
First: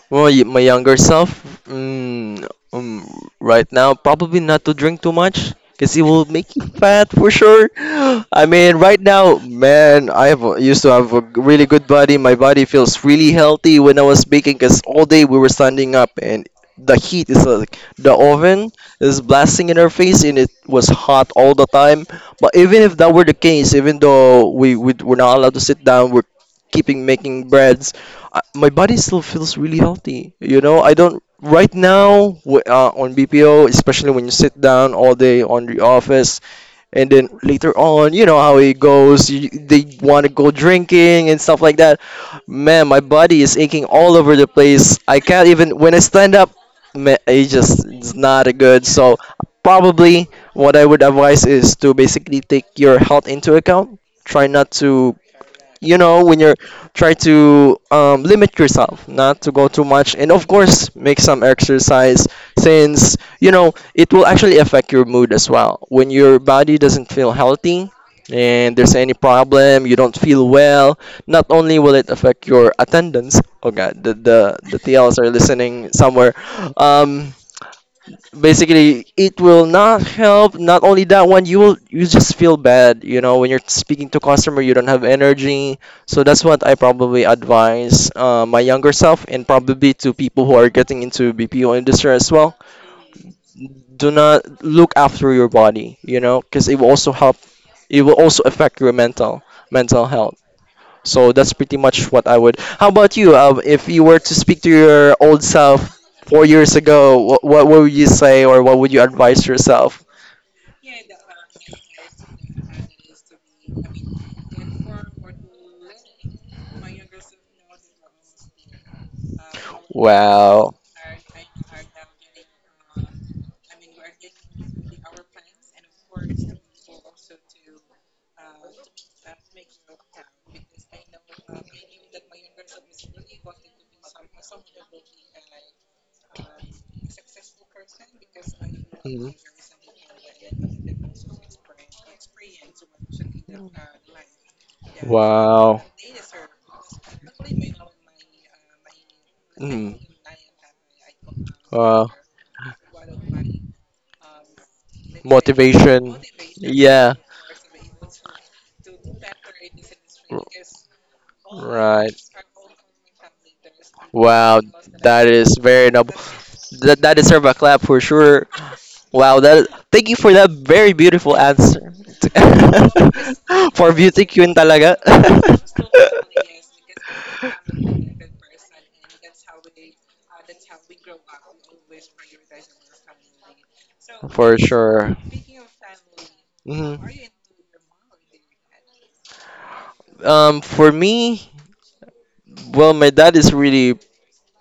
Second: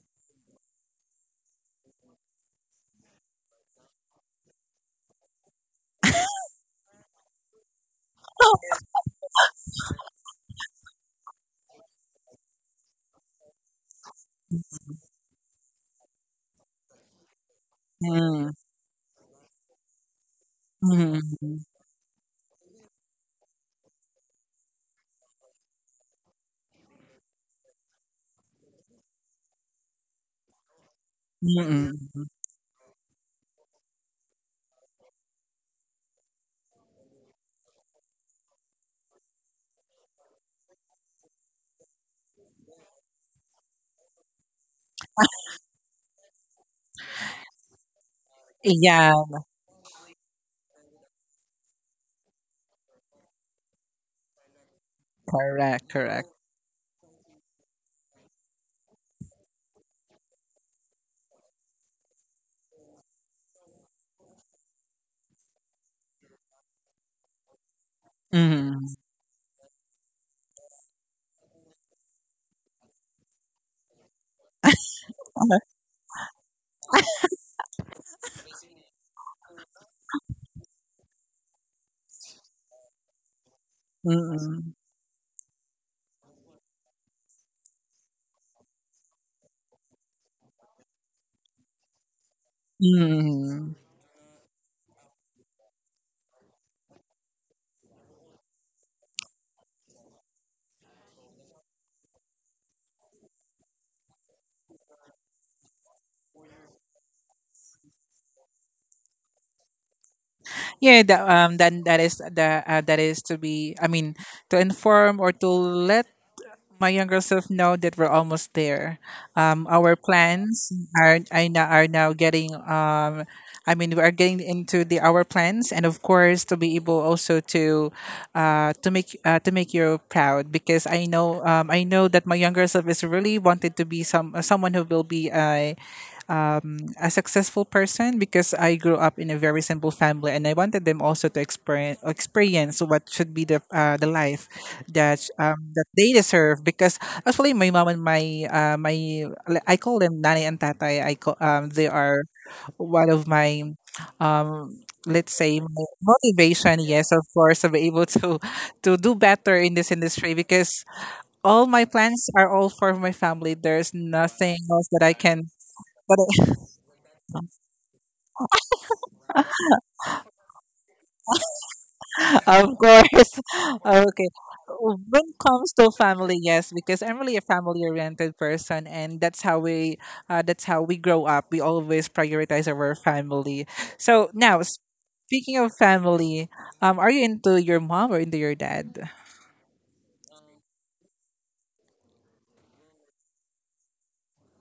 B: Well, my younger self, mm, um, right now, probably not to drink too much because it will make you fat for sure. I mean, right now, man, I have used to have a really good body. My body feels really healthy when I was baking because all day we were standing up and the heat is like the
A: Mm,
B: oven is blasting in our face and it was hot all
A: mm,
B: the time. But even if that were the case, even though we were not allowed to sit down, we're keeping making breads. My body still feels really healthy. You know, I don't right
A: mm, mm.
B: now on BPO, especially when you sit down all day on the office, and then later on, you know how it goes. You, they want to go drinking and stuff like that. Man, my body is aching all over the place. I can't even when I stand up. Man, it just it's not a good.
A: Yeah,
B: So probably what I would advise is to basically take your health into account. Try not to,
A: correct,
B: you know,
A: correct.
B: when you're, try to limit yourself not to go too much and of course make some exercise since you know it will actually affect your mood as well when your body doesn't feel healthy and there's
A: Mm.
B: any problem you don't feel well. Not only will it affect your attendance, oh god, the tls are
A: Okay.
B: listening somewhere. um Basically it will not help, not only that one, you will, you just feel bad, you know, when you're speaking to customer you
A: Mm.
B: don't have energy. So that's what I probably advise my younger self and probably to people who are getting into BPO industry as well.
A: Mm.
B: Do not look after your body, you know, because it will also help, it will also affect your mental health. So that's pretty much what I would. How about you? If you were to speak to your old self 4 years ago, what would you say or what would you advise yourself?
A: Yeah, that then that is the that is to be. I mean, to inform or to let my younger self know that we're almost there. Our plans
B: Wow.
A: are now getting. I mean, we are getting into the our plans, and of course, to be able also to, to make you proud because I know that my younger self is really wanted to be someone who will be a successful person because I grew up in
B: Mhm.
A: a very simple family, and I wanted them also to experience what should be the life
B: Wow.
A: that they deserve. Because actually, my mom and my I
B: Mm.
A: call them nanny and tatay. I call They
B: Wow.
A: are one of my um, let's say
B: Motivation.
A: motivation. Yes,
B: Yeah.
A: of course, to be able to do better in this industry
B: R-
A: because all my
B: Right.
A: plans are all for my family. There's nothing
B: Wow,
A: else that I
B: that
A: can.
B: is very noble.
A: But
B: That deserves a clap for sure. Wow, that thank you for that very beautiful answer.
A: of course.
B: for beauty
A: Okay.
B: queen talaga.
A: When it comes to family, yes, because I'm really a family-oriented person, and that's how we grow up. We always prioritize our family. So
B: for
A: now,
B: sure.
A: speaking of family,
B: Mhm.
A: are you into your mom or into your dad?
B: For me, well, my dad is really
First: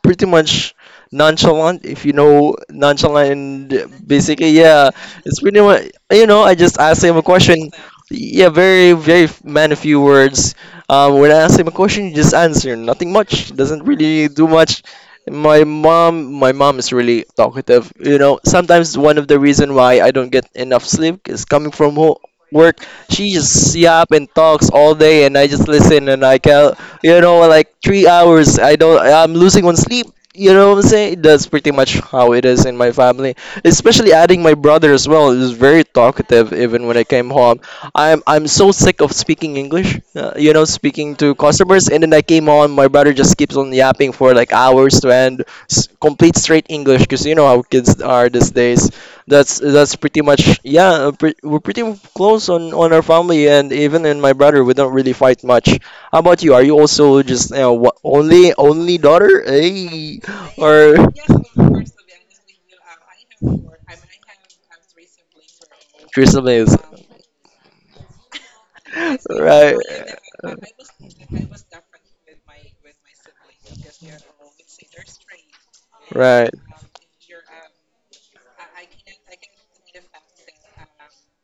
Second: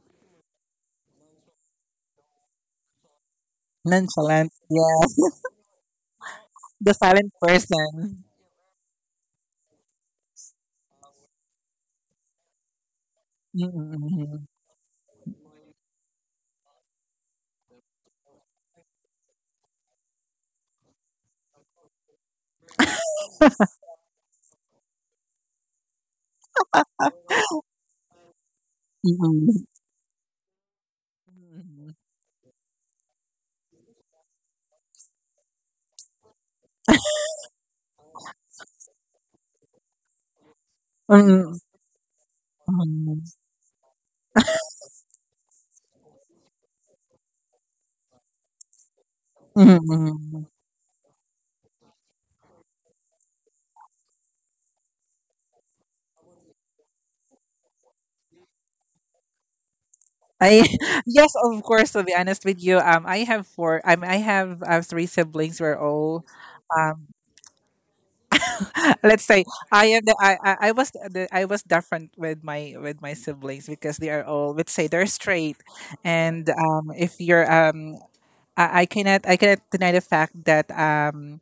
B: pretty much nonchalant if you know nonchalant and
A: Nonchalant,
B: basically yeah
A: yes,
B: it's pretty much, you know, I just
A: the
B: asked him a
A: silent
B: question,
A: person.
B: yeah, very very man a few words. When I ask him a question he just answer nothing much, doesn't really
A: Mm-mm-mm.
B: do much. My mom is really talkative, you know, sometimes one of the reason why I don't get enough sleep is coming from work. She just yap and talks all day and I just listen and I can, you know, like 3 hours. I don't. I'm losing
A: Mm-mm.
B: one sleep. You know what I'm saying? That's pretty much how it is in my family. Especially adding my brother as well. He was very talkative even when I came home. I'm so sick of speaking English. You know, speaking to
A: Mm-mm.
B: customers, and then I came home. My brother
A: Mm-mm.
B: just keeps on yapping for like hours to end. Complete straight English, because you know how kids are these days. That's pretty
A: Mm-mm.
B: much yeah. We're pretty close on our family, and even in my brother, we don't really fight much. How about you? Are you also just, you know, what, only daughter? Hey,
A: I
B: or
A: yes, of course. To be honest with you, I have four. I mean, I have three siblings. We're all
B: Crystal Maze?
A: um, let's say
B: Right.
A: I am the I was the I was different with my siblings because they are all let's say they're straight, and
B: Right.
A: if you're I cannot deny the fact that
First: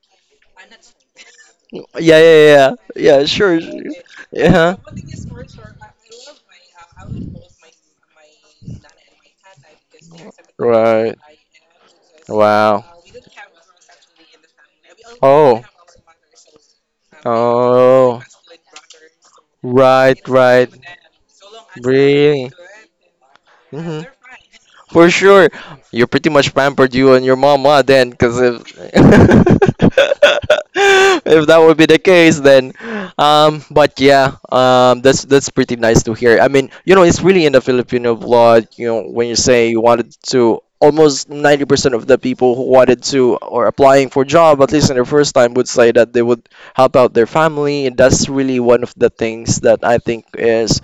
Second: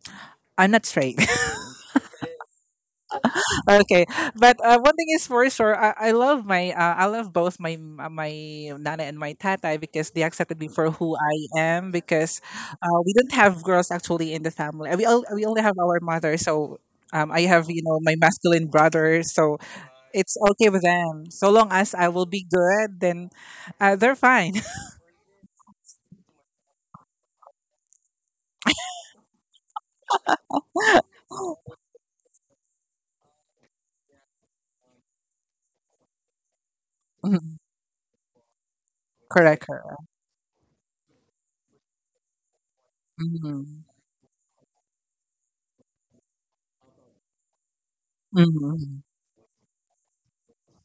A: I'm not straight.
B: Yeah, yeah, yeah. Yeah, sure, sure.
A: Okay, but
B: Yeah.
A: one thing is for sure, I love my I love both my nana and my tata because they accepted me for who
B: Right.
A: I am because
B: Wow.
A: we don't have girls actually in the family. We only
B: Oh.
A: have our mother, so I have you know my
B: Oh,
A: masculine brother, so
B: right,
A: it's okay
B: right.
A: with them so long as I will be
B: Really?
A: good, then
B: Hmm.
A: they're fine.
B: For sure. You're pretty much pampered, you and your mama, then, because if, if that would be the case, then, but yeah, that's pretty nice to hear. I mean, you know, it's really in
A: Mhm.
B: the Filipino blood, you know, when you
A: Correct.
B: say you
A: Correct.
B: wanted to, almost 90% of the people who wanted to or
A: Mhm.
B: applying for job, at least in their first time, would say that they would help out their family. And that's really one of
A: Mhm.
B: the things that I think is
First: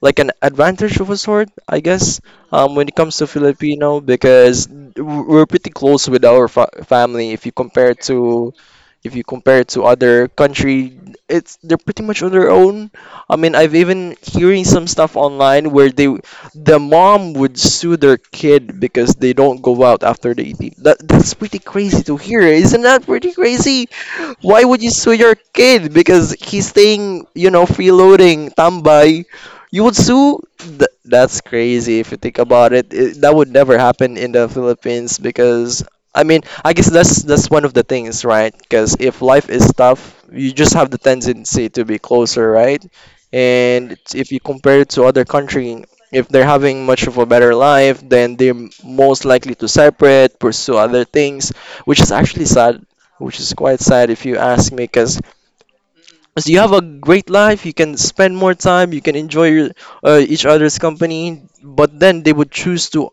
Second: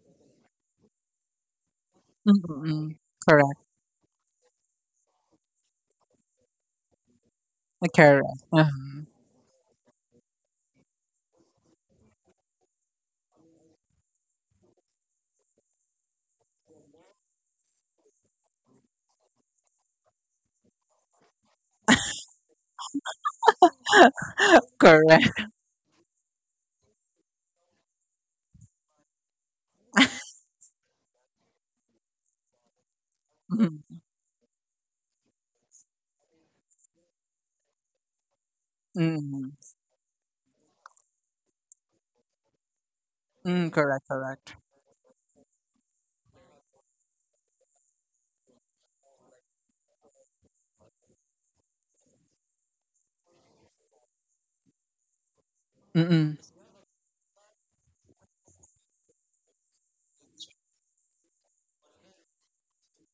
B: like an advantage of a sort, I guess, when it
A: Mhm.
B: comes to
A: Correct.
B: Filipino, because we're pretty close with our fa family if you compare
A: Correct.
B: to.
A: Mhm.
B: If you compare to other country, it's they're pretty much on their own. I mean, I've even hearing some stuff online where they the mom would sue their kid because they don't go out after they eat. That's pretty crazy to hear. Isn't that pretty crazy? Why would you sue your
A: Correct.
B: kid because he's staying, you know, freeloading, tambay? You would sue? That's crazy if you think about it. That would never
A: Mhm.
B: happen in the Philippines because, I mean, I guess that's one of the things, right? Because if life
A: Mhm.
B: is tough, you just have the tendency to be closer, right?
A: Mm,
B: And
A: correct,
B: it's, if you
A: correct.
B: compare it to other country, if they're having much of a better life, then they're most likely to separate, pursue other things, which is actually sad, which is quite sad if you ask me, because
A: Mm-mm.
B: you have a great life, you can spend more time, you can enjoy your, each other's company, but then they would choose to,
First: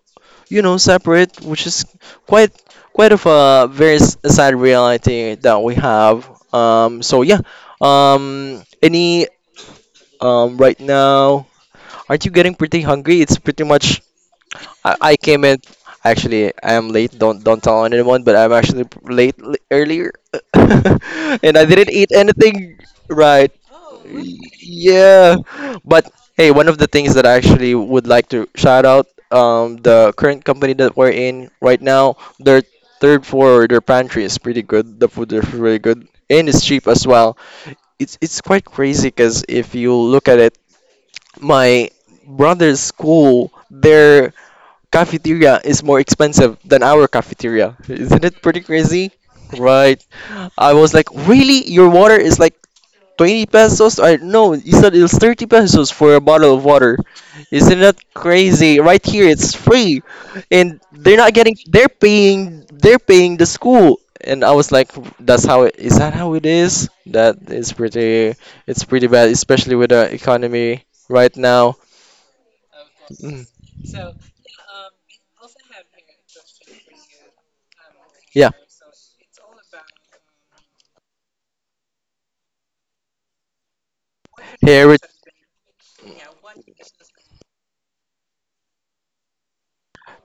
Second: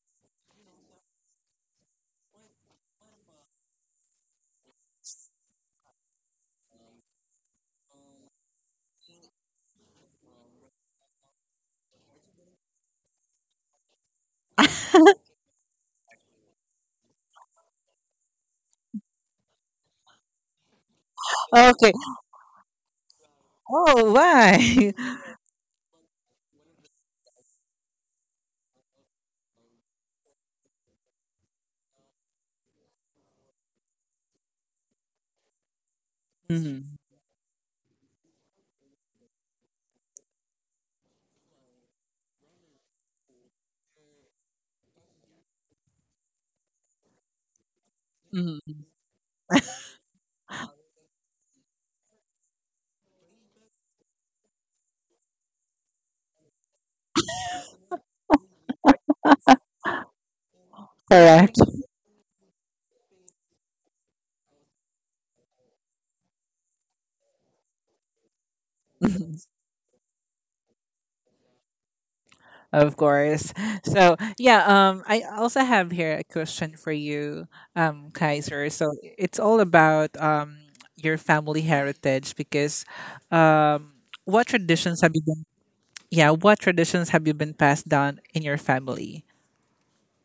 B: you know, separate, which is quite, quite of a very sad reality that we have. So yeah any Right now, aren't you getting pretty hungry? It's pretty much, I came in, actually I am late, don't tell anyone, but I'm actually earlier and I didn't
A: Okay.
B: eat anything, right?
A: Oh, why?
B: Yeah, but hey, one of the things that I actually would like to shout out, the current company that we're in right now, their third floor, their pantry is pretty good, the food is really good and it's cheap
A: Mm-hmm.
B: as well. It's quite crazy because if you look at it, my brother's school, their cafeteria is more expensive than our cafeteria. Isn't it pretty
A: Mm-hmm.
B: crazy? Right. I was like, really? Your water is like 20 pesos? Or no, you said it was 30 pesos for a bottle of water. Isn't that crazy? Right here, it's free. And they're not
A: Correct.
B: getting, they're paying the school. And I was like, that's how it, is that how it is? That is pretty, it's pretty bad,
A: Mhm.
B: especially with the economy right now.
A: Of
B: Mm,
A: course. So yeah, I also have here a question for you,
B: yeah.
A: Kaiser. So it's all about your family heritage because, um, what
B: Here
A: traditions have you been? Yeah, what traditions have you been passed down in your family?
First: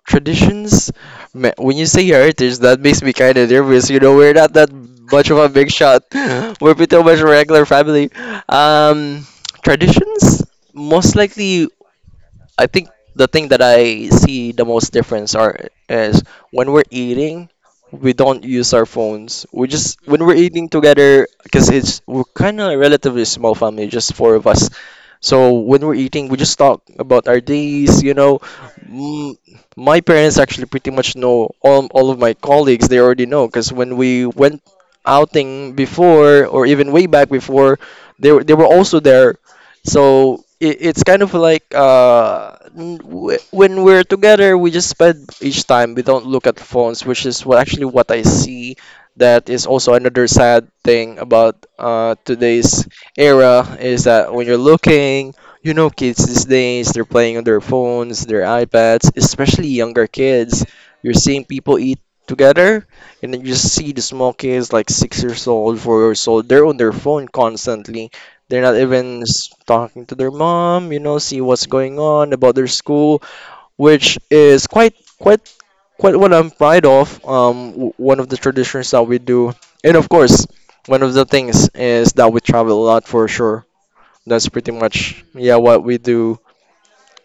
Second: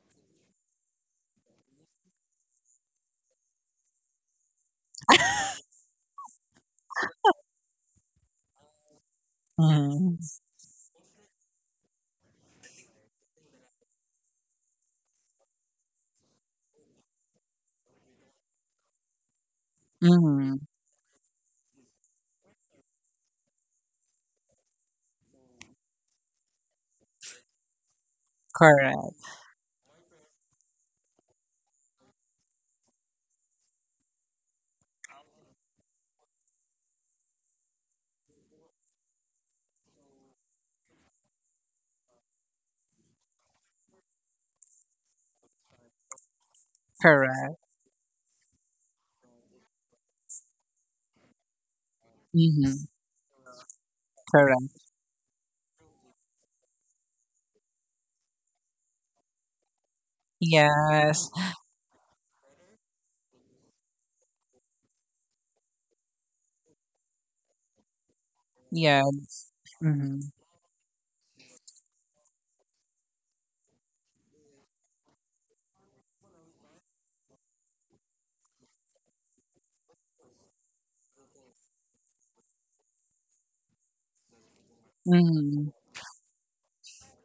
B: traditions. When you say heritage that makes me kind of nervous, you know, we're not that much of a big shot we're pretty much a regular family. um
A: Mm-hmm.
B: Traditions, most likely, I think the thing that I see the most difference are, is, when we're eating we don't use our phones, we just when we're
A: Mm-hmm.
B: eating together, because it's we're kind of a relatively small family, just four of us. So when we're eating, we just talk about our days, you know.
A: Correct,
B: Mm, my parents actually pretty much know all of my colleagues. They already know because when we went outing before or even way back before, they were also there. So it, it's kind of like when we're together we just spend each time, we don't look at phones, which is
A: correct.
B: what actually what I see, that is also another sad thing about
A: Mm-hmm.
B: today's era is that when you're
A: Correct.
B: looking, you know, kids these days they're playing on their phones, their iPads, especially younger kids, you're
A: Yes,
B: seeing people eat together, and then you just see the small kids, like 6 years old, 4 years old, they're on their phone constantly. They're not
A: yeah.
B: even talking to their mom, you know, see what's going on about their school, which is quite, quite, quite what I'm proud of. One of the traditions that we do, and of course, one of the things is that we travel a lot for sure. That's pretty much yeah
A: Mm.
B: what we do,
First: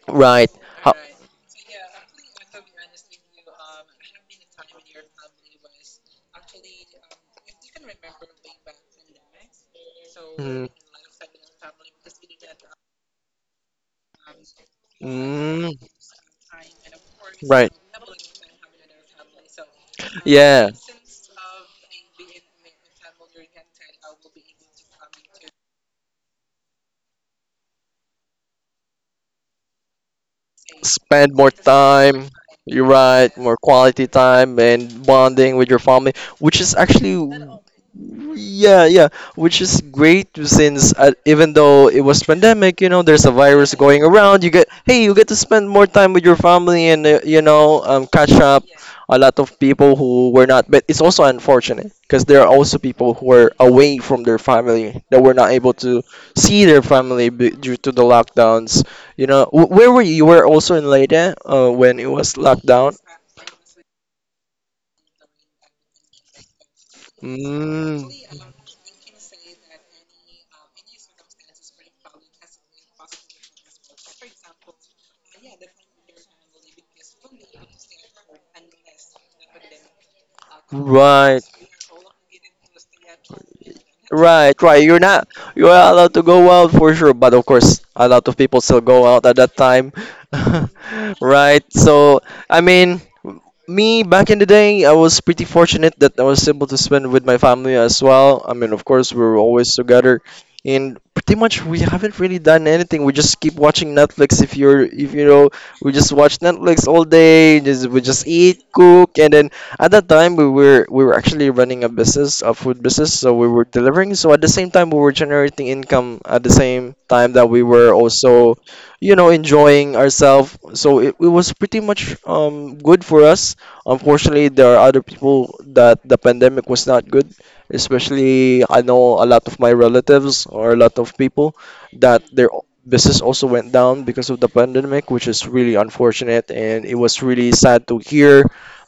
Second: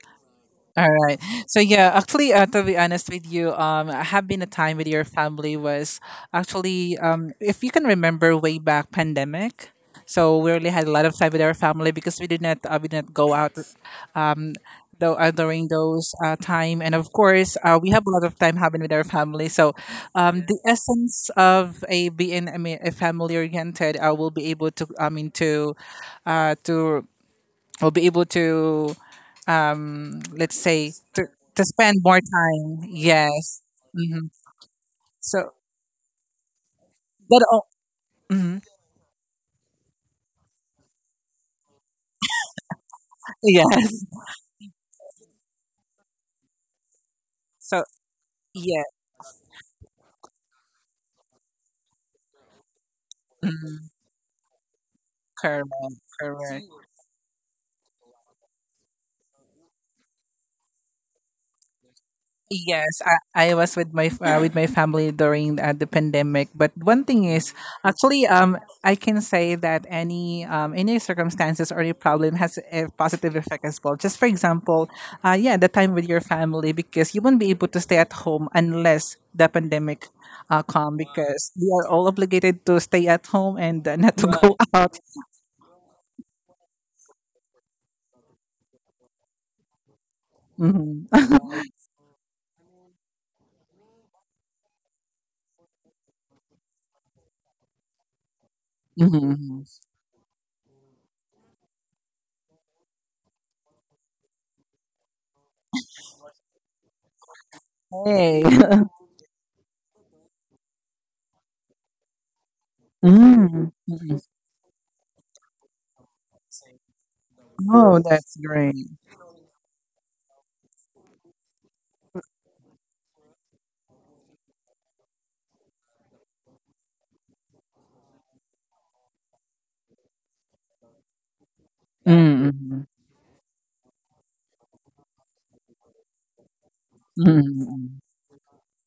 B: right?
A: All
B: How,
A: right. So yeah, actually, to be honest with you, I have been a time with your family was actually, if you can remember way back pandemic. So we
B: mm,
A: really had a lot of time with our family because we did not go out, um, though during
B: mm,
A: those time, and of course
B: right?
A: we have a lot of time having with our family. So, the
B: Yeah.
A: essence of a being I mean a family oriented, I will be able to I mean to we will be able to let's say
B: Spend more
A: to spend more
B: time,
A: time
B: you're right, more
A: yes,
B: quality
A: hmm,
B: time and
A: so
B: bonding with your family, which is actually
A: but oh, mhm,
B: yeah, yeah, which is great since even though it was pandemic, you know, there's a virus going
A: yes
B: around. You get hey, you get to spend more time with your family and
A: so
B: catch up
A: yeah
B: a lot of people who were not. But it's also unfortunate because there are also people who are
A: mhm,
B: away from their family that were not
A: correct,
B: able to
A: correct.
B: see their family due to the lockdowns. You know, where were you? You were also in Leyte when it was locked down?
A: Yes, I was with my family during the pandemic. But one thing is,
B: Mm,
A: actually, I can say that any circumstances or any problem has a positive effect as well. Just for example, yeah, the time with your family because you won't be able to stay at home unless the pandemic come
B: right.
A: because we are all obligated to stay at home and not to go
B: Right, right. You're
A: out.
B: not You are allowed to go out for sure, but of course, a lot of people still go out at that time.
A: Hmm,
B: Right. I mean, Me back in the day, I was pretty fortunate that I was able to spend with my family as well. I mean, of course, we were
A: hmm.
B: always together, and pretty much we haven't really done anything. We just keep watching Netflix. If you're, if you know, We just watch Netflix all day. Just We just
A: Hey.
B: eat, cook, and then at that time, we were actually running a business, a food business, so we were
A: Mm.
B: delivering.
A: Mm.
B: So at the same time, we were generating income at the same time that we were
A: Oh, that's
B: also,
A: great.
B: you know, enjoying ourselves. So it was pretty much good for us. Unfortunately, there are other people that the pandemic was not good, especially I know a lot of my relatives or a lot of people that their
A: Mm-hmm.
B: business also went down because of the pandemic, which is really unfortunate and it was really sad to hear,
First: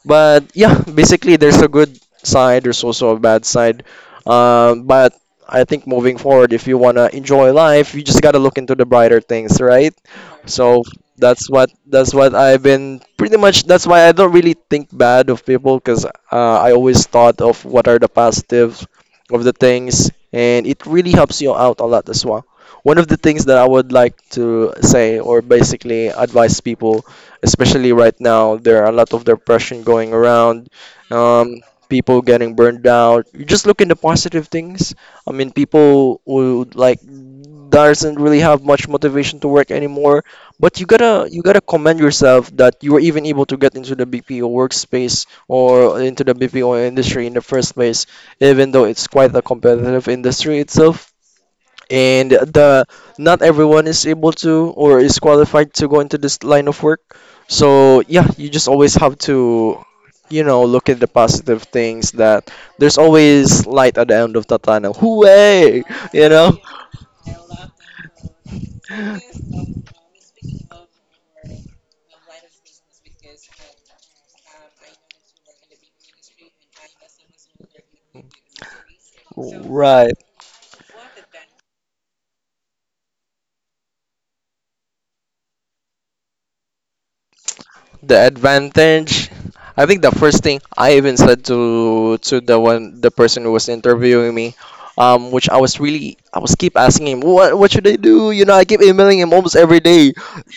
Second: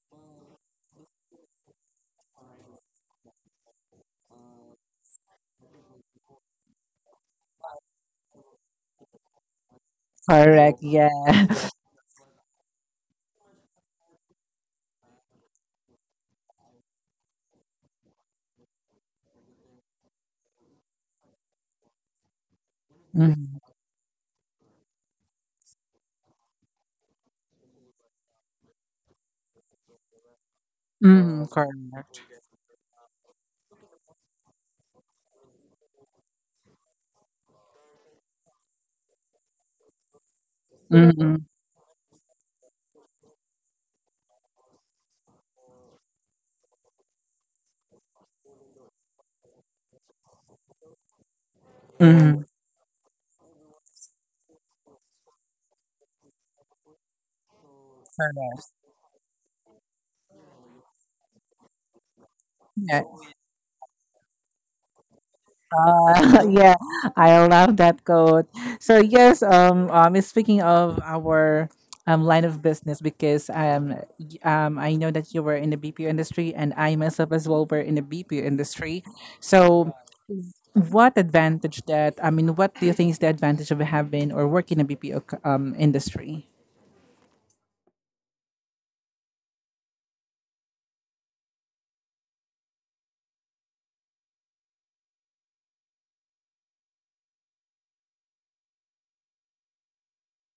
B: but yeah, basically, there's a good side. There's also a bad side. But I think moving forward, if you wanna enjoy life, you just gotta look into the brighter things, right?
A: Correct,
B: So
A: yeah.
B: that's what I've been pretty much. That's why I don't really think bad of people because I always thought of what are the positives of the things, and it really helps you out a lot as well. One of the things
A: Mhm,
B: that I would like to say, or basically advise people especially right now. There are a lot of depression going around,
A: mhm,
B: um, people
A: correct.
B: getting burned out. You just look in the positive things. I mean, people would like doesn't really have much motivation to work anymore. But you
A: Mhm,
B: gotta commend yourself that you were even able to get into the BPO workspace or into the BPO industry in the first place, even though it's quite a competitive industry itself and
A: mhm,
B: the not everyone is able to or is qualified to go into this line of work, so yeah, you just
A: correct.
B: always have to, you know, look at the positive things that there's
A: Yeah.
B: always light at the end of the tunnel, hooray, you
A: Uh,
B: know,
A: yeah, I love that quote. So yes, speaking of our line of business, because I know that you were in the BPO industry, and I myself as well were in the BPO industry. So,
B: right.
A: what advantage that? I mean, what do you think is the advantage of having or working in a BPO industry?
B: The advantage, I think the first thing I even said to the one the person who was interviewing me, which I was really, I was keep asking him what should I do, you know, I keep emailing him almost every day,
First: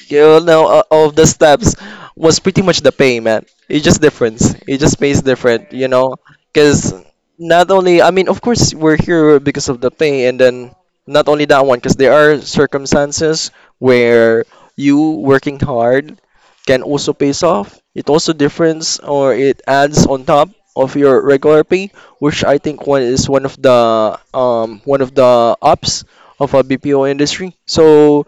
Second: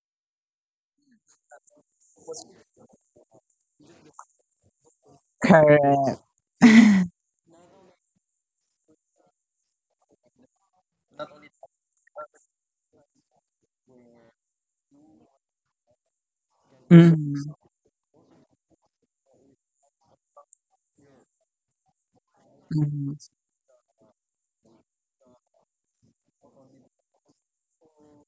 B: you know, all of the steps, was pretty much the pay, man. It just difference, it just pays different, you know,
A: Correct.
B: because not only, I mean, of course we're here because of the pay, and then not only that one, because there are circumstances where you working hard can also pays
A: Mhm.
B: off. It also difference or it adds on top of your regular pay, which I think one
A: Mhm.
B: is one of the ups of a BPO industry. So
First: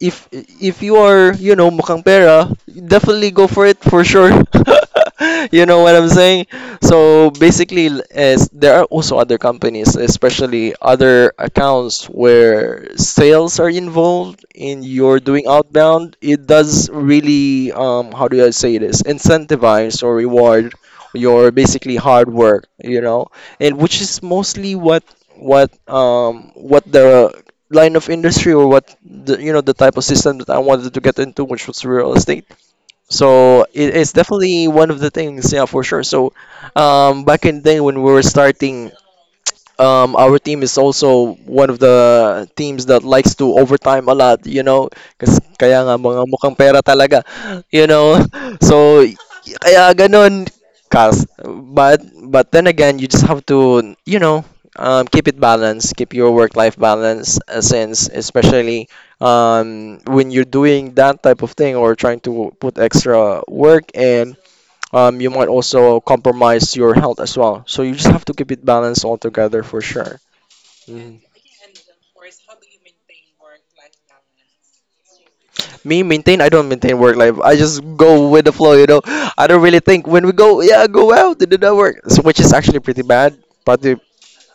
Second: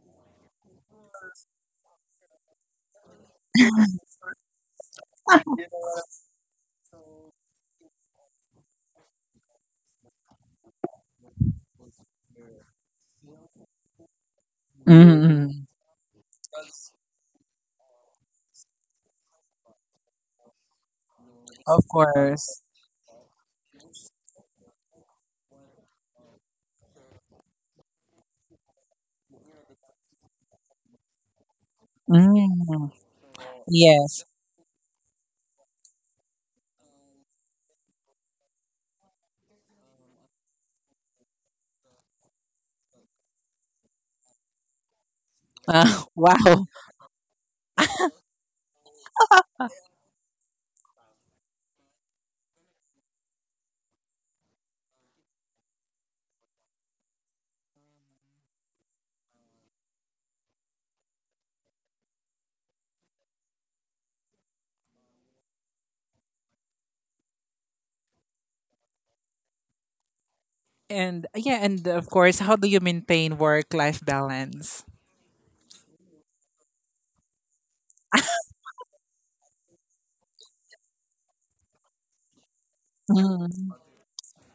B: if you are, you know, mukhang pera, definitely go for it for sure. You know what I'm saying? So basically, as there are also other companies, especially other accounts where sales are involved and you're doing
A: Mhm.
B: outbound, it does really, how do I say this, incentivize or reward your
A: Of
B: basically hard
A: course.
B: work, you know, and which is mostly what what the line of industry or what the, you know, the type of system that I wanted to get into, which was real estate.
A: Mm,
B: So it's
A: yes.
B: definitely one of the things, yeah, for sure. So back in the day when we were starting, our team is also one of the teams that likes to overtime a lot, you know, kasi kaya nga
A: Uh,
B: mga mukhang
A: wow.
B: pera talaga, you know. So kaya ganun kas but then again, you just have to, you know, keep it balanced, keep your work-life balance since especially when you're doing that type of thing or trying to put extra work in, you might also compromise your health as well. So you just have to keep it balanced altogether for sure. Mhm.
A: And yeah, and of course, how do you maintain work-life balance?
B: Me maintain? I don't maintain work life. I just go with the flow. You know, I don't really think when we go. Yeah, go out to do that work, so, which is actually pretty bad.
A: Mm,
B: But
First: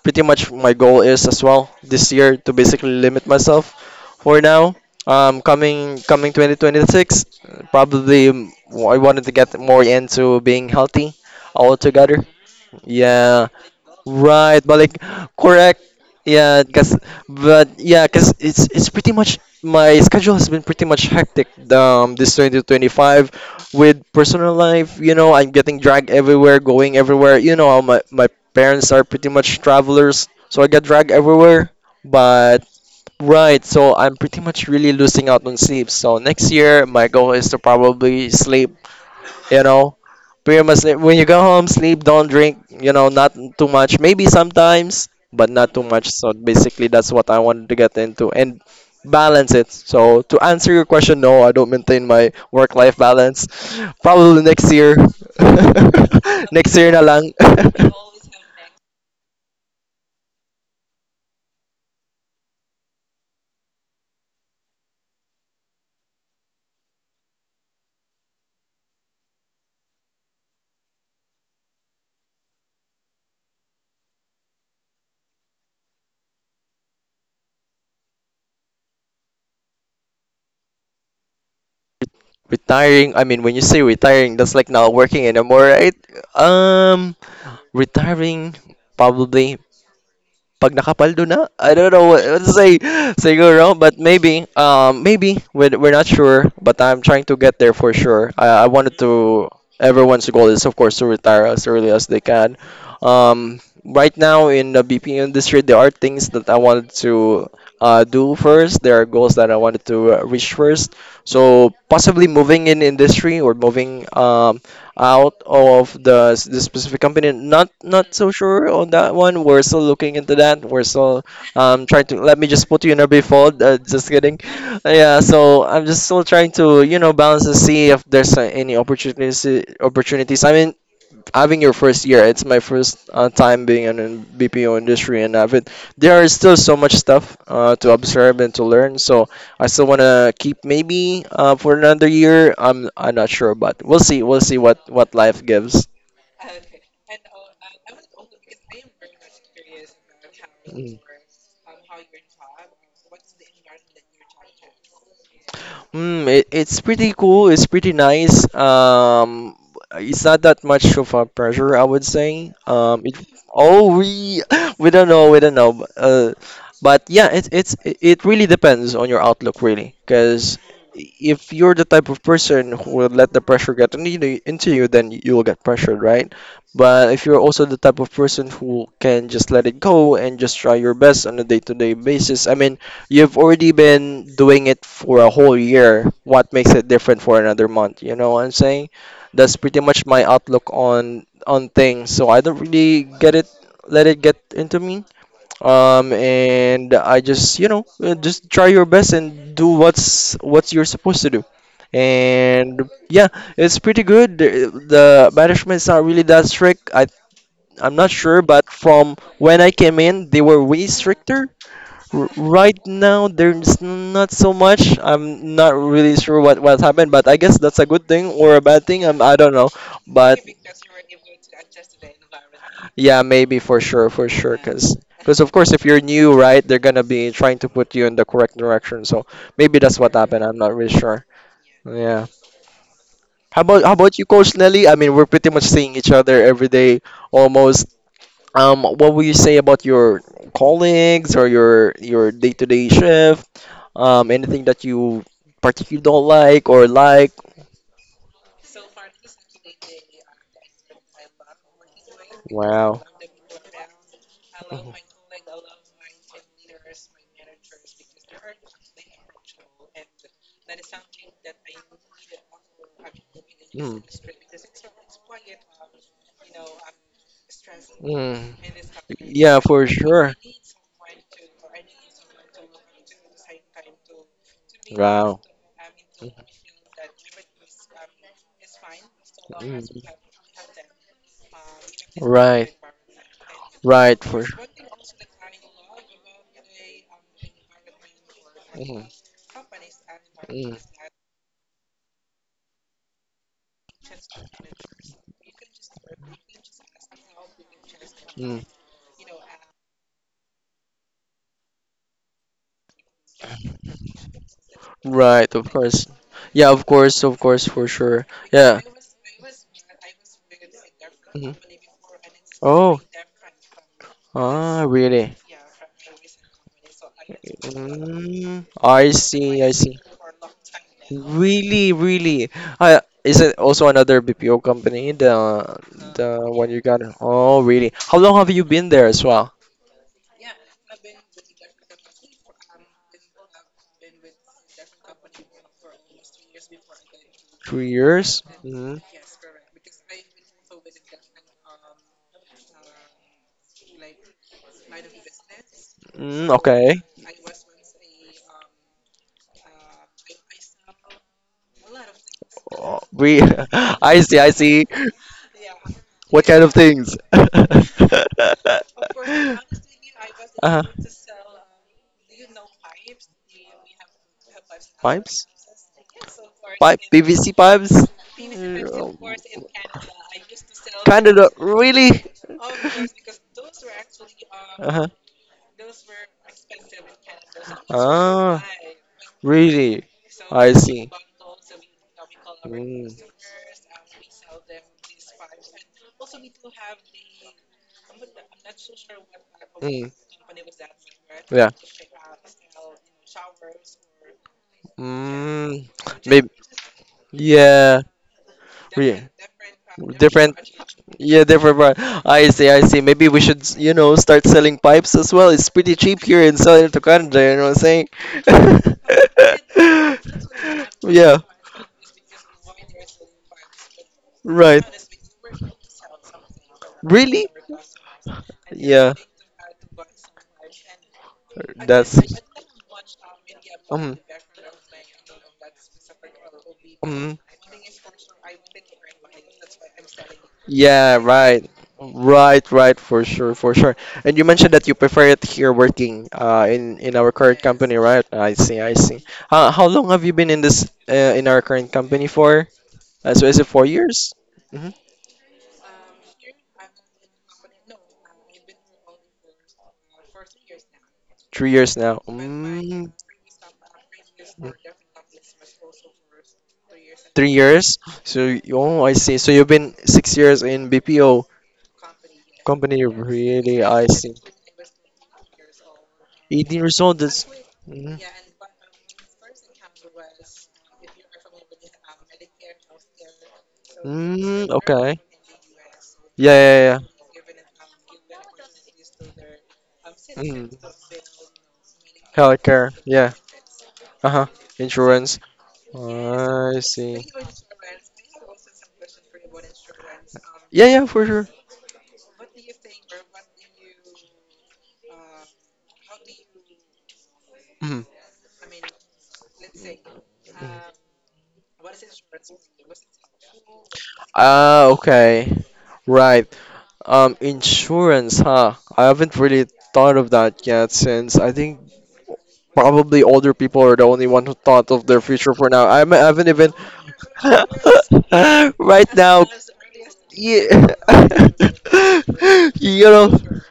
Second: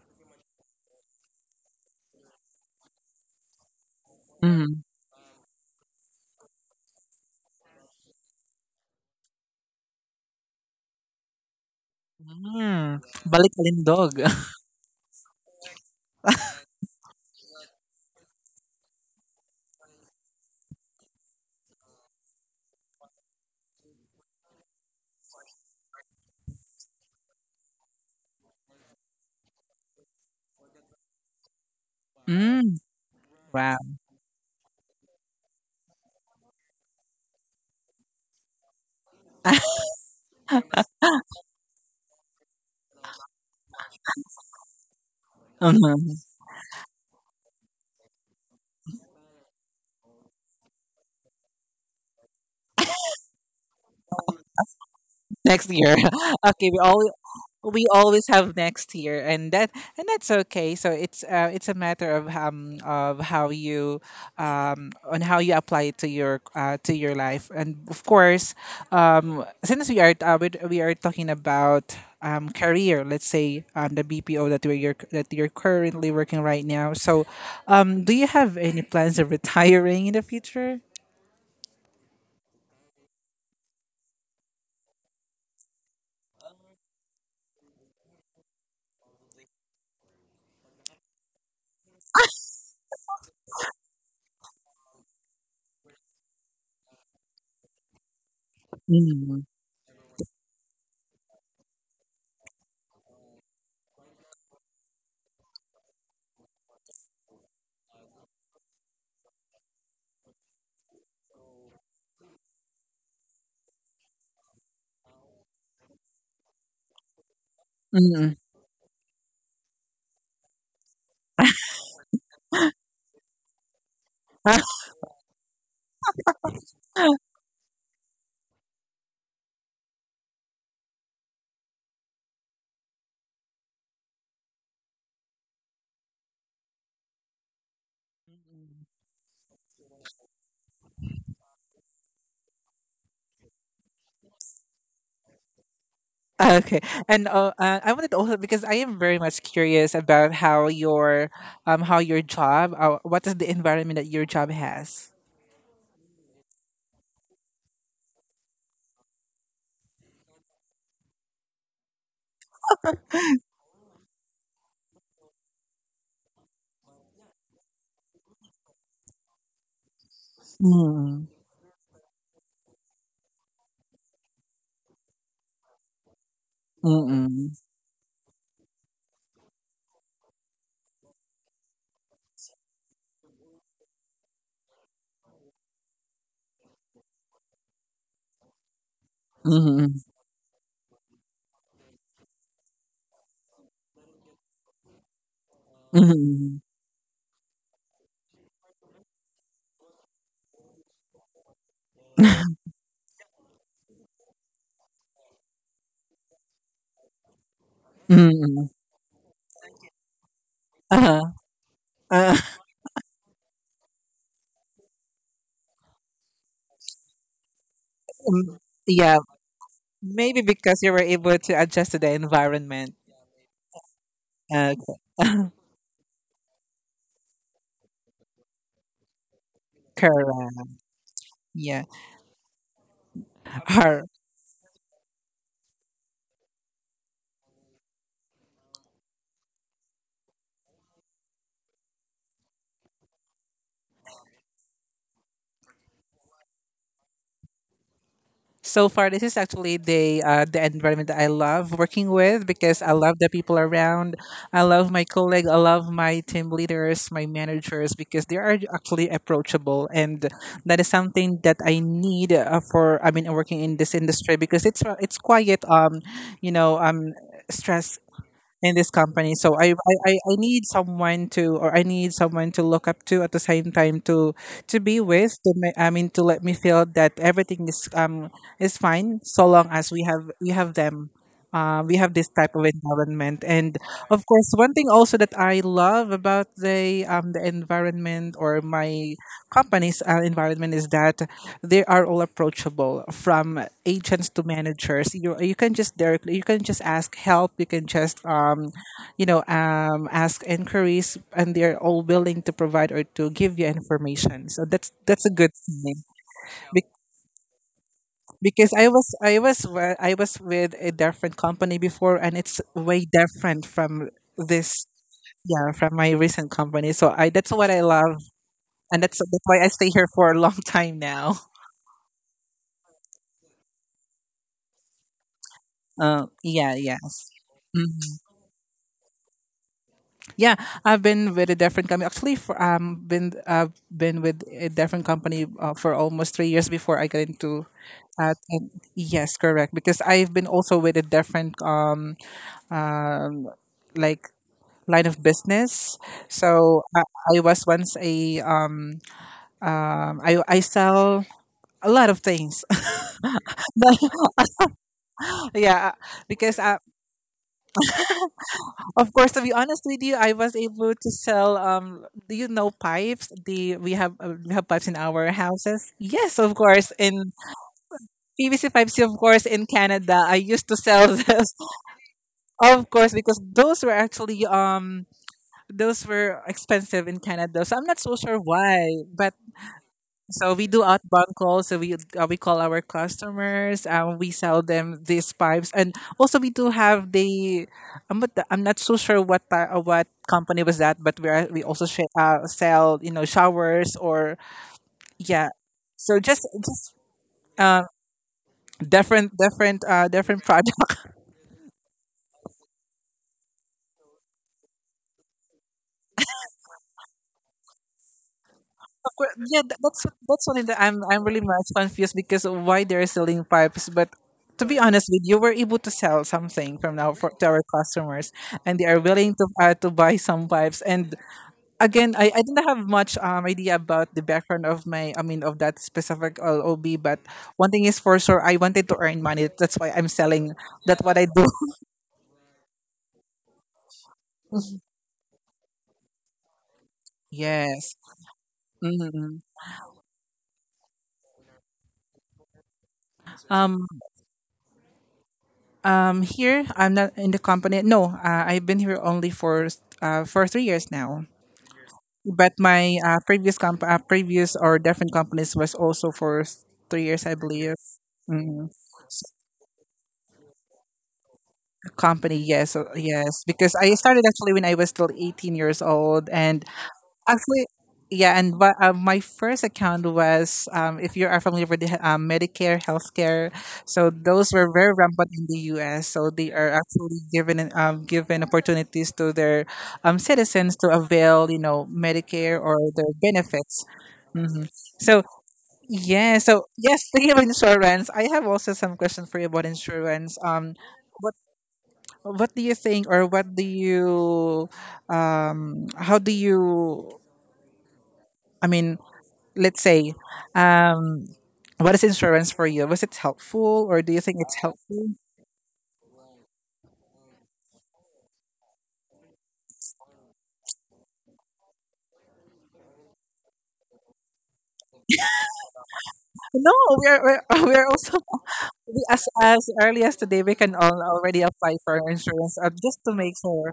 B: pretty much my goal is as well this year to basically limit myself for now,
A: mm,
B: coming 2026, probably, I wanted to get more into being healthy altogether.
A: mm.
B: Yeah.
A: Balik kalindog.
B: Right, but like correct. Yeah, cause but yeah, cause it's pretty much my schedule has been pretty much hectic this 2025 with personal life, you know, I'm getting dragged everywhere, going everywhere. You know how my parents are pretty much travelers, so I get dragged everywhere. But
A: Mm,
B: right,
A: wow.
B: so I'm pretty much really losing out on sleep. So next year my goal is to probably sleep, you know, pretty much like, when you go home sleep, don't drink, you know, not too much, maybe sometimes, but not too much.
A: Mhm.
B: So basically that's what I wanted to get into and balance it. So to answer your question, no, I don't maintain my work life balance, probably next year.
A: Next year. Okay,
B: Next year na lang.
A: we always have next year, and that's okay, so it's a matter of how you on how you apply it to your life, and of course since we are talking about career, let's say the BPO that we are that you're currently working right now, so do you have any plans of retiring in the future?
B: Retiring, I mean when you say retiring that's like not working anymore, right? um Retiring, probably, pag nakapaldo na, I don't know what to say, siguro, but maybe, maybe, we're not sure, but I'm trying to get there for sure. I wanted to, everyone's goal is, of course, to retire as early as they can. Right now in the BP industry, there are things that I wanted to do first. There are goals that I wanted to reach first. So possibly moving in industry or moving out of the, the specific company. Not
A: Mm-hmm.
B: so sure on that one. We're still looking into that. We're still trying to. Let me just put you in a brief. Just kidding. Yeah. So I'm just still trying to, you know, balance and see if there's any opportunities. I mean having your first year. It's my first time being in an BPO industry, and I've it, there is still so much stuff to observe and to learn. So I still want to keep maybe for another year. I'm not sure, but we'll see. We'll see what life gives.
A: Okay, and I wanted to also because I am very much curious about how your job what is the environment that your job has.
B: Mm, it's pretty cool. It's pretty nice. It's not that much of a pressure, I would say. Oh, we we don't know. But yeah, it it's it it really depends on your outlook, really. Because
A: Mm.
B: if you're the type of person who will let the pressure get into you, then you will get pressured, right? But if you're
A: Mm-mm.
B: also the type of person who can just let it go and just try your best on a day-to-day basis, I mean. You've already been doing it for a whole year. What makes it different for another month? You know what I'm saying? That's pretty
A: Mm-mm.
B: much my outlook on things. So I don't really get it, let it get into me.
A: Mm-mm.
B: And I just, you know, just try your best and do what's what you're supposed to do. And yeah, it's pretty good. The management is not really that strict. I'm not sure,
A: Mm-mm.
B: but from when I came in, they were way
A: Uh-huh.
B: stricter.
A: Uh,
B: Right now, there's not so much. I'm not really sure what happened, but I guess that's a good thing
A: mm,
B: or a bad thing.
A: yeah,
B: I don't know, but
A: maybe because you were able to adjust to the environment.
B: yeah, maybe for sure,
A: Uh,
B: because. Because of course, if you're new, right, they're gonna be trying to put you in the correct direction. So maybe that's what happened. I'm
A: correct.
B: not really sure.
A: Yeah.
B: Yeah. How about
A: All,
B: you, Coach Nelly? I mean, we're pretty much seeing each other every day, almost. What would you say about your colleagues or your day-to-day shift? Anything that you particularly don't like or like?
A: so far, this is actually the environment that I love working with because I
B: Wow.
A: love the people around. I love my colleague. I love my team leaders, my managers because they are actually approachable, and that is something that I need for. I mean, working in
B: Mhm.
A: this
B: Mm.
A: industry because it's quite you know stress
B: Mm.
A: in this company. So,
B: Yeah,
A: I,
B: for
A: I, I
B: sure.
A: I need someone to, or I need someone to look up to at the same time to be
B: Wow.
A: with, to, to let me feel that everything is fine so long
B: Mm.
A: as we have them. We have this type of
B: Right,
A: environment, and of
B: right, for
A: course,
B: sure.
A: one thing also that I love about the environment or
B: Mm,
A: my company's environment
B: mm,
A: is that they are all approachable from agents to managers. You can just directly you can just ask help, you can just
B: mm.
A: ask inquiries, and they're all willing to provide or to give you information, so that's a good
B: Right, of
A: thing.
B: course. Yeah,
A: Be-
B: of course, for sure.
A: because
B: Yeah.
A: I was wa- I was with a different
B: Mhm.
A: company before, and it's
B: Oh,
A: way different from this,
B: ah, really?
A: yeah, from my recent company, so I that's what I love,
B: Mm,
A: and
B: I
A: that's why
B: see,
A: I
B: I
A: stay
B: see.
A: here for a long time now.
B: Really, really. Is it also another BPO company? The one
A: Yeah,
B: you
A: yeah.
B: got? Oh, really? How
A: Mm-hmm.
B: long have you been there as well?
A: Yeah, I've been with a different company. Actually, for been I've been with a different company for almost 3 years before I got into.
B: Three years? Mm,
A: Yes, correct. Because I've been also with a different um, like line of business.
B: mm,
A: So
B: okay.
A: I was once a I sell a lot of things.
B: Oh, we, I see, I see.
A: Yeah,
B: What
A: because
B: kind of
A: I,
B: things?
A: Of course, to be honest with you, I was
B: Uh-huh.
A: able to sell. Do you know pipes? The we have We have pipes in our
B: Pipes?
A: houses. Yes, of course.
B: Pipe,
A: In
B: PVC pipes?
A: PVC pipes,
B: Mm,
A: of course, in Canada, I used to sell
B: Canada,
A: this.
B: really?
A: Of course, because those were actually
B: Uh-huh.
A: those were expensive in Canada, so I'm not so sure
B: Ah,
A: why. But
B: really?
A: so we
B: I
A: do
B: see.
A: outbound calls. So we call our
B: Mm,
A: customers, and we sell them these pipes, and also we do have the. I'm not so sure what
B: mm,
A: company was that, but we
B: yeah.
A: also sell you know showers or yeah.
B: Mm,
A: So just
B: maybe.
A: just uh,
B: Yeah. Yeah.
A: different different
B: Different,
A: products.
B: yeah, different part. I see, I see. Maybe we should, you know, start selling pipes as well. It's pretty cheap here and selling it to Canada, you know what I'm saying?
A: Well, yeah, that's something that I'm
B: Yeah,
A: really much confused because of why they're selling pipes. But to be
B: right.
A: honest with you, we're able to sell something from now for to
B: Really?
A: our customers, and they are
B: Yeah,
A: willing to buy some pipes. And again,
B: that's.
A: I didn't have much idea about
B: Um,
A: the background of my I mean of that specific LOB. But
B: um,
A: one thing is for sure, I wanted to earn money. That's why I'm selling. That's
B: Yeah,
A: what I do.
B: right. Right, right, for sure, for sure. And you mentioned that you prefer it here working in our current
A: Yes.
B: company, right? I see, I see.
A: hmm
B: How long have you been in this in our current company for? So is it four
A: Um,
B: years? Hmm.
A: Here I'm not in the company. No, I've been here only for 3 years now.
B: 3 years now.
A: But my
B: Mm,
A: previous previous or different companies was also for 3 years, I
B: three
A: believe.
B: years?
A: Mm,
B: Oh, I see. So you've been 6 years in BPO
A: company, yes,
B: company.
A: yes. Because
B: Really,
A: I
B: I
A: started
B: see.
A: actually when I was still 18 years old, and
B: 18 years old. That's
A: actually,
B: mm,
A: yeah, and my first account was if you are familiar with the, Medicare, healthcare, so those were
B: mm,
A: very
B: okay.
A: rampant in the U.S. So they
B: Yeah,
A: are
B: yeah, yeah.
A: actually given opportunities to their
B: Mm,
A: citizens to avail, you know, Medicare or
B: healthcare.
A: their
B: Yeah.
A: benefits.
B: Uh-huh.
A: Hmm So
B: Insurance.
A: yeah, so
B: I
A: yes,
B: see.
A: speaking of insurance, I have also some questions for you about insurance.
B: Yeah, yeah, for
A: What
B: sure.
A: what do you think, or what do you, how do you?
B: Mhm.
A: I mean, let's say, um, what is insurance for you? Was it helpful, or do you think it's
B: Ah,
A: helpful?
B: okay. Right. Insurance, huh? I haven't really thought of that yet since I think probably older people are the only one who thought of their future for now. I haven't
A: No,
B: even
A: we're we're also we,
B: right now,
A: as early as today we
B: yeah,
A: can all already apply for insurance just
B: you
A: to
B: know,
A: make sure.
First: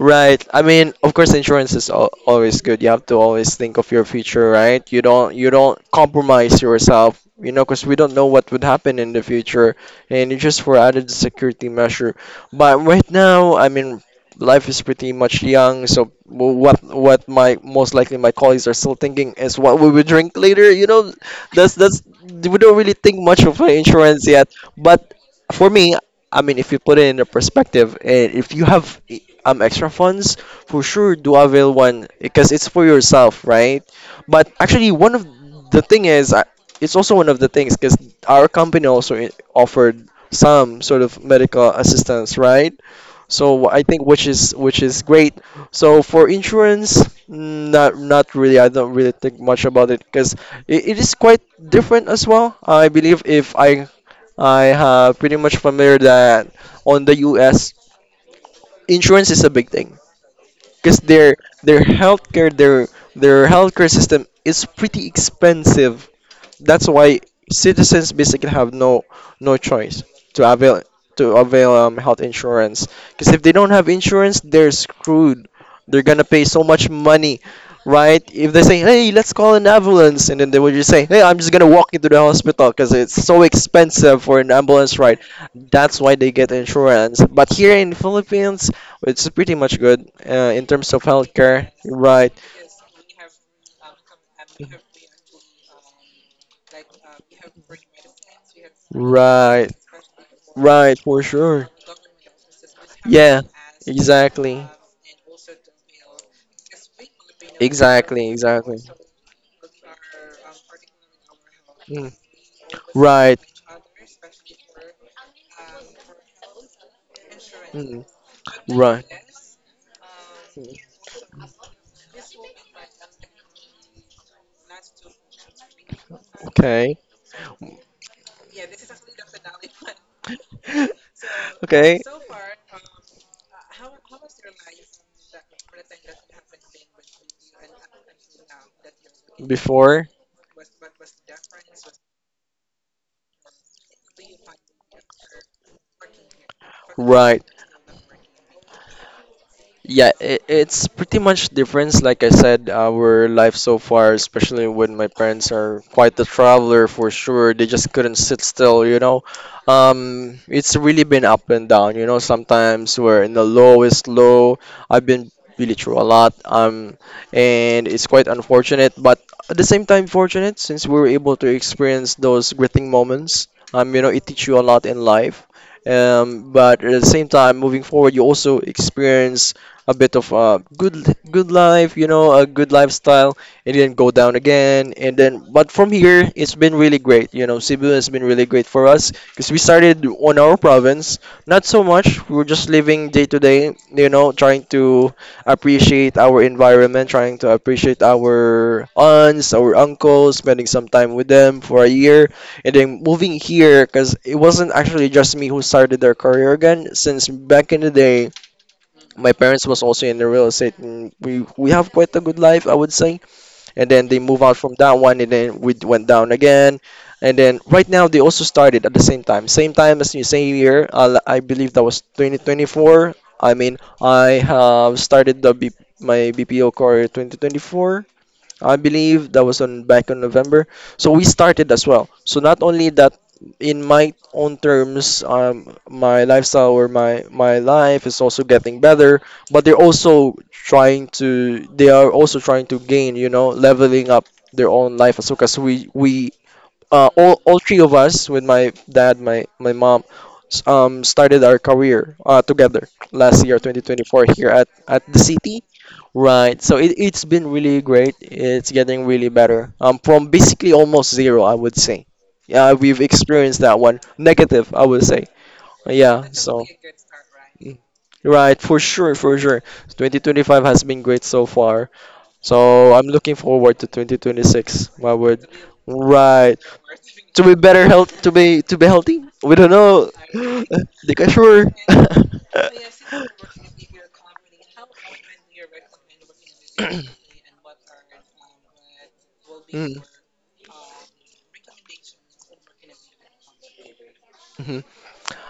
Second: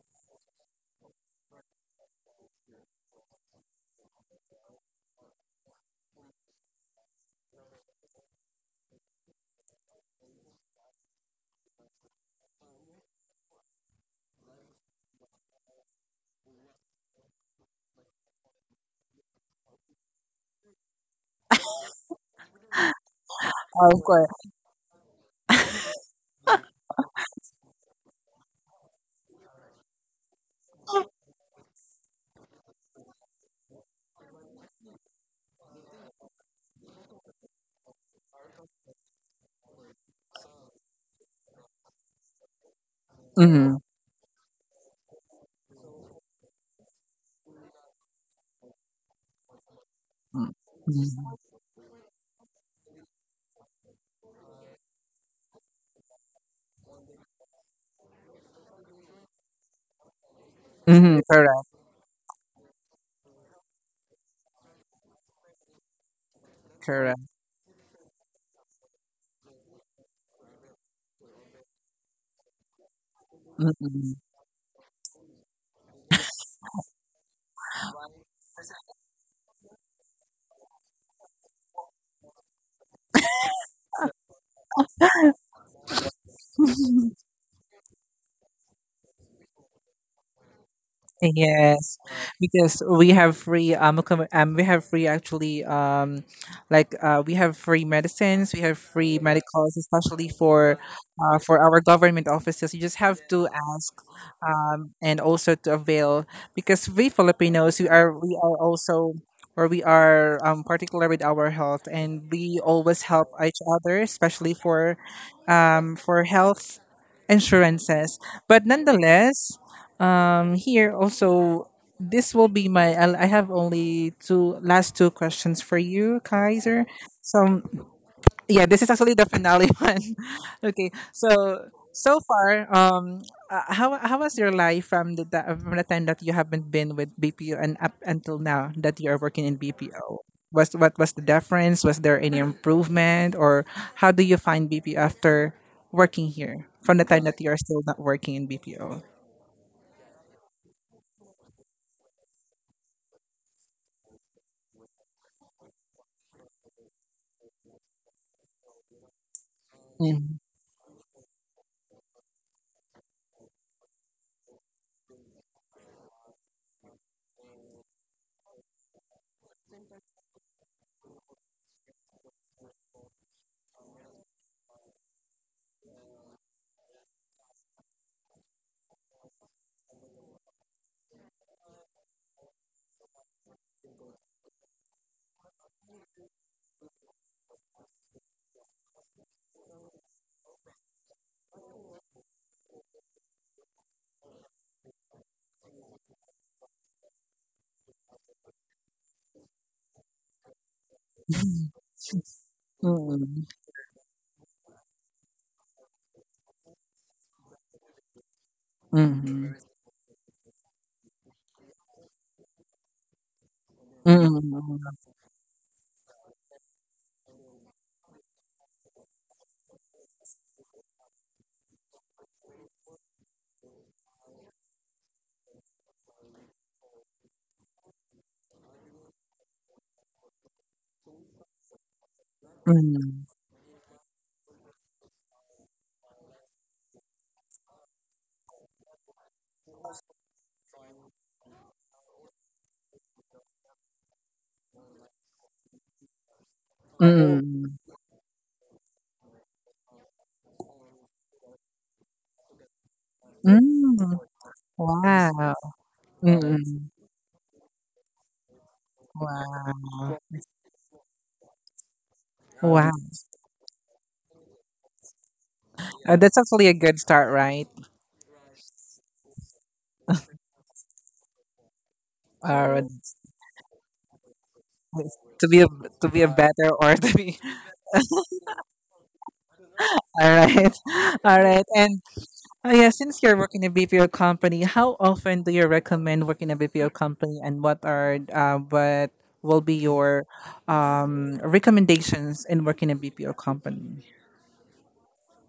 B: right. I mean, of course, insurance is al always good. You have to always think of your future, right? You don't compromise yourself, you know, because we don't know what would happen in the future, and it's just for added security measure. But right now, I mean, life is pretty much young, so what my most likely my colleagues are still thinking is what we will drink later, you know, that's we don't really think much of
A: Of
B: insurance yet.
A: course.
B: But for me, I mean, if you put it in a perspective, and if you have extra funds, for sure do avail one because it's for yourself, right? But actually, one of the thing is, I- it's also one of the things because our company also offered some sort of medical assistance, right? So
A: Mm-hmm.
B: I think which is great. So for insurance, mm, not not really. I don't really think much about it because it is quite different as well. I believe if I I have pretty much familiar that on the U.S. insurance is a big thing because
A: Mm-hmm. Correct.
B: their healthcare their their healthcare system is pretty expensive, that's why
A: Correct.
B: citizens basically have no no choice to avail to avail health insurance. Because if they don't have
A: Mm-hmm.
B: insurance, they're screwed. They're gonna pay so much money, right? If they say, "Hey, let's call an ambulance," and then they would just say, "Hey, I'm just gonna walk into the hospital because it's so expensive for an ambulance ride." That's why they get insurance. But here in Philippines, it's pretty much good in terms of healthcare,
A: Yes.
B: right?
A: Because we have free we have free actually like we have free medicines we have free
B: Right,
A: medicals especially
B: right, for
A: for
B: sure.
A: our government offices you just have
B: Yeah.
A: to ask
B: Exactly.
A: and also to avail because we Filipinos we are
B: Exactly.
A: we are
B: Exactly.
A: also or we are particular with our health
B: Mm.
A: and we always help
B: Right.
A: each other especially for health
B: Mm.
A: insurances but
B: Right.
A: nonetheless here also this will be my I have only two last two questions for you Kaiser
B: Okay.
A: so yeah this is actually the finale one. Okay, so
B: Okay.
A: so far how was your life from the from the time that you haven't been with BPO and up until now that you are working in
B: Before.
A: BPO was what was the difference was there any improvement or how do you find BPO after working here from the time that
B: Right.
A: you are still not working in BPO.
B: Yeah, I It's pretty much different. Like I said, our life so far, especially when my parents are quite the traveler for sure. They just couldn't sit still, you know.
A: Mm-hmm.
B: It's really been up and down, you know. Sometimes we're in the lowest low. I've been really through a lot. And it's quite unfortunate, but at the same time fortunate since we were able to experience those gritting moments. You know, it teach you a lot in life. But at the same time, moving forward, you also experience a bit of good life, you know, a good lifestyle, and then go down again. And then, but from here, it's been really great. You know, Cebu has been really great for us because we started on our province, not so much. We were just living day to day, you know, trying to appreciate our environment, trying to appreciate our aunts, our uncles, spending some time with them for a year, and then moving
A: Mm-hmm.
B: here because it wasn't actually just me who started their career again. Since back in the day, my parents was also in the real estate, and we have quite a good life, I would say. And then they move out from
A: Mm,
B: that one, and then we went down again. And then right now they also started at the same time, as you say year. I believe that was 2024. I mean, I have started the B My BPO career 2024, I believe that was on back in November. So we started as well. So not only that,
A: mm,
B: in my own terms, my lifestyle or my life is also getting better, but they're also trying to they are also trying to gain, you know, leveling up their own life as well. Cause we Uh, all
A: mm,
B: three of us with my dad, my mom, started our career together last year,
A: mm.
B: 2024, here at the
A: Wow,
B: city. Right. So
A: mm,
B: it, it's been really great. It's getting really better.
A: wow,
B: From basically almost zero, I would say. Yeah,
A: wow.
B: we've experienced that one. Negative, I would say. Yeah,
A: That's
B: so.
A: actually a good start, right?
B: Mm. Right, for sure, for sure. 2025 has been great so far.
A: Uh,
B: So I'm looking forward to 2026. My word.
A: to be a, to be a
B: Right.
A: better or to be
B: To be better health, to be healthy. We don't know.
A: all right,
B: Di ka
A: all
B: sure.
A: right. And oh yeah, since you're working in a BPO company, how often do you recommend working in a BPO company, and what are what will be
B: Mm,
A: your recommendations in working in a BPO company?
B: mhm.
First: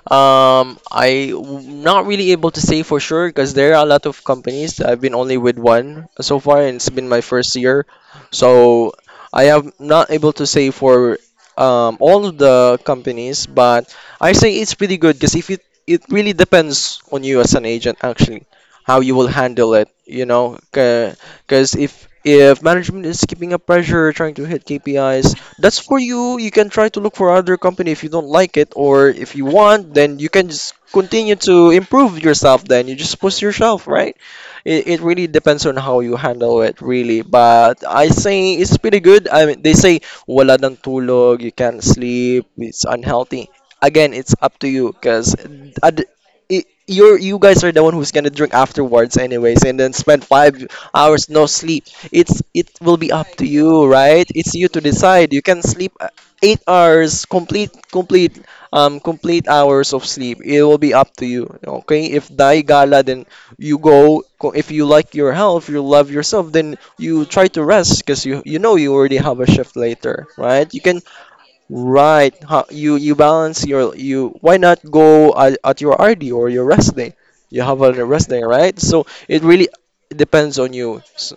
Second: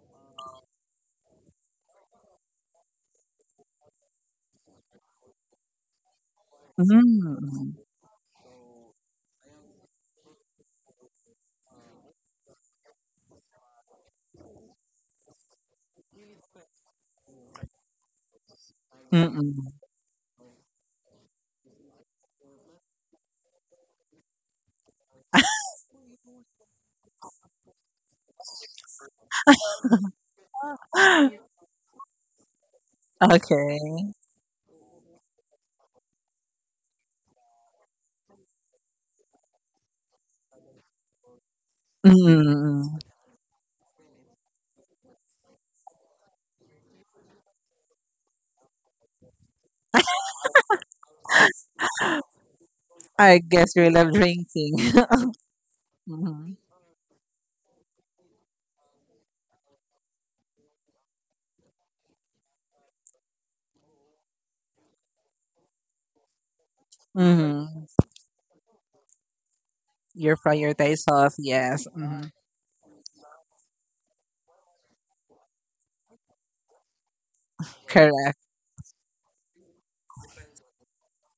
B: Not really able to say for sure because there are a lot of companies. I've been only with one so far, and it's been my first
A: Mm,
B: year, so I am not able to say for all of the companies. But I say it's pretty good because if it it really depends on you as an agent actually how you will handle
A: mm,
B: it. You know, because if management is keeping up pressure, trying to hit KPIs, that's for you. You can try to look for other company if you don't like it, or if you want, then you can just
A: mm.
B: continue to improve yourself. Then you just push yourself,
A: Okay.
B: right? It really depends on how you handle it, really. But I say it's pretty good. I mean, they say wala ng tulog, you can't sleep, it's
A: Mm,
B: unhealthy. Again, it's up to you, cause ad- you're you guys are the one who's gonna drink afterwards anyways and then spend 5 hours no sleep. It will be up
A: I
B: to
A: guess
B: you,
A: you love
B: right? It's you
A: drinking.
B: to decide. You can sleep
A: hmm
B: 8 hours, complete hours of sleep. It will be up to you. Okay? If die gala, then if you like your health, you love yourself, then you try to
A: hmm
B: rest because you know you already have a shift later,
A: You
B: right? You can
A: prioritize health, yes. hmm
B: right. You balance your you. Why not go at your RD or your rest day? You have a rest
A: Correct.
B: day, right? So it really depends on you.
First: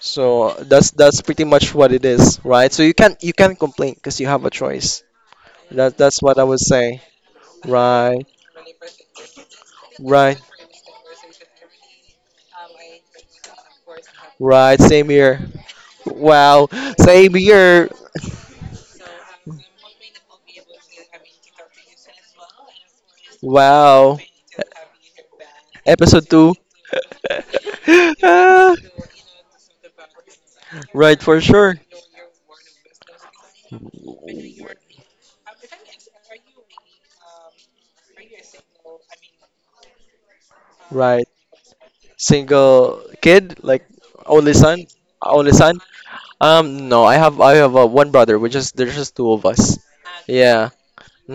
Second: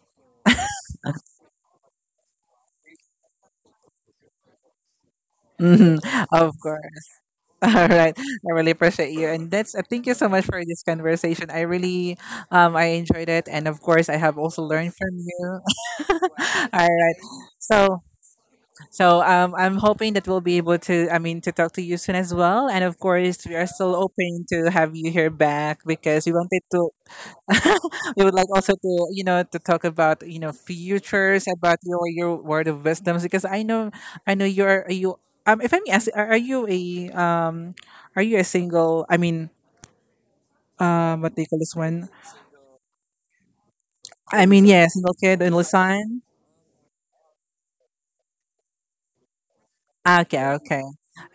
B: So that's pretty much what it is, right? So you can't complain because you have a choice.
A: Hmm
B: That's what I
A: Of
B: would say.
A: course. All right.
B: Right,
A: I really appreciate you. And that's thank you so
B: right,
A: much for this conversation. I really I enjoyed it. And of course I have also
B: right.
A: learned
B: Same
A: from
B: here.
A: you.
B: Wow,
A: All right.
B: same here.
A: So so I'm hoping that we'll be able to I mean to talk to you soon as well. And of course we are still
B: Wow.
A: open to have you here back because
B: Episode
A: we
B: two.
A: wanted to we would like
B: Ah,
A: also to you know to talk about you know
B: right, for
A: futures
B: sure.
A: about your word of wisdoms because I know you're you if I'm ask are you a single I mean
B: Right.
A: what do you call this one
B: Single kid, like
A: I
B: only
A: mean
B: son,
A: yeah single kid
B: only
A: in
B: son.
A: Lausanne.
B: No, I have one brother. Which is there's just two of us.
A: Ah, okay,
B: Yeah.
A: okay,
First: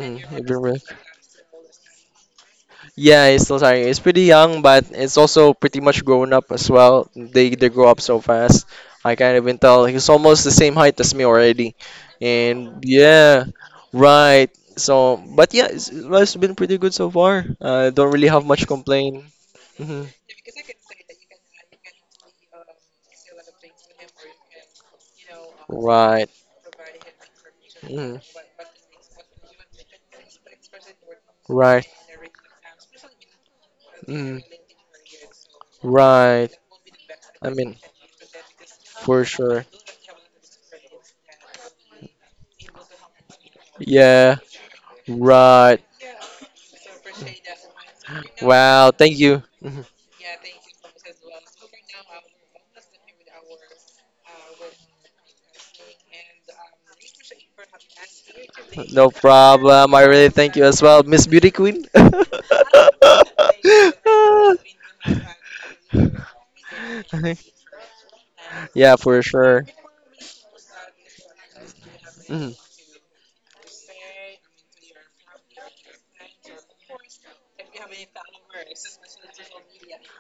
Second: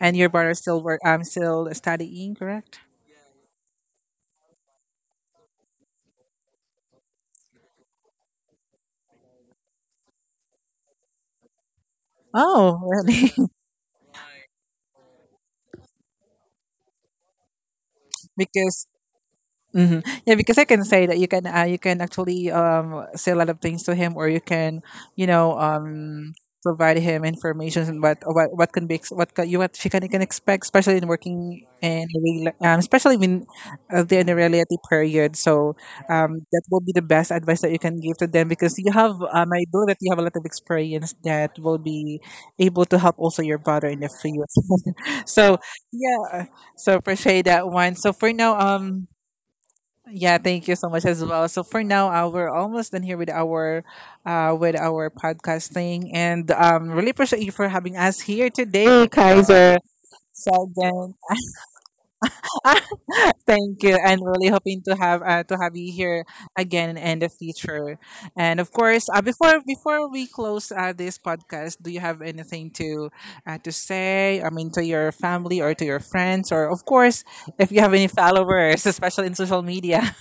A: and your
B: I've
A: brother
B: been
A: still
B: with-
A: work I'm still studying correct
B: Yeah, it's still starting. It's pretty young, but it's also pretty much grown up as well. They grow up so fast. I can't even tell. He's almost the same height as me already,
A: oh
B: and
A: really.
B: yeah, right. So, but yeah, it's, life's been pretty good so far. I don't really have much
A: Because
B: complaint.
A: hmm
B: Hmm.
A: yeah, because I can say that you can actually say a lot of things to him, or you can you know
B: Right.
A: provide him information on what
B: Hmm.
A: what what can be ex- what ca- you what she can expect, especially in working
B: Right.
A: in a especially when they're in a
B: Hmm.
A: reality period. So
B: Right.
A: that will be the best
B: I
A: advice that you
B: mean,
A: can give to them because you have
B: for
A: I
B: sure.
A: know that you have a lot of experience that will be able to help also your brother in the
B: Yeah.
A: field. So
B: Right.
A: yeah, so appreciate that one. So for
B: Mm-hmm.
A: now
B: Wow.
A: um.
B: Thank you. Mhm.
A: Yeah, thank you so much as well. So for now, we're almost done here with our podcasting and really appreciate you for having us here today,
B: No
A: Kaiser.
B: problem. I really thank you
A: So
B: as well,
A: again,
B: Miss Beauty Queen.
A: thank you, and really hoping to have you here again in the future. And of
B: Yeah,
A: course,
B: for
A: before
B: sure.
A: before we close this podcast, do you have
B: Mm.
A: anything to say? I mean, to your family or to your friends, or of course, if you have any followers, especially in social media.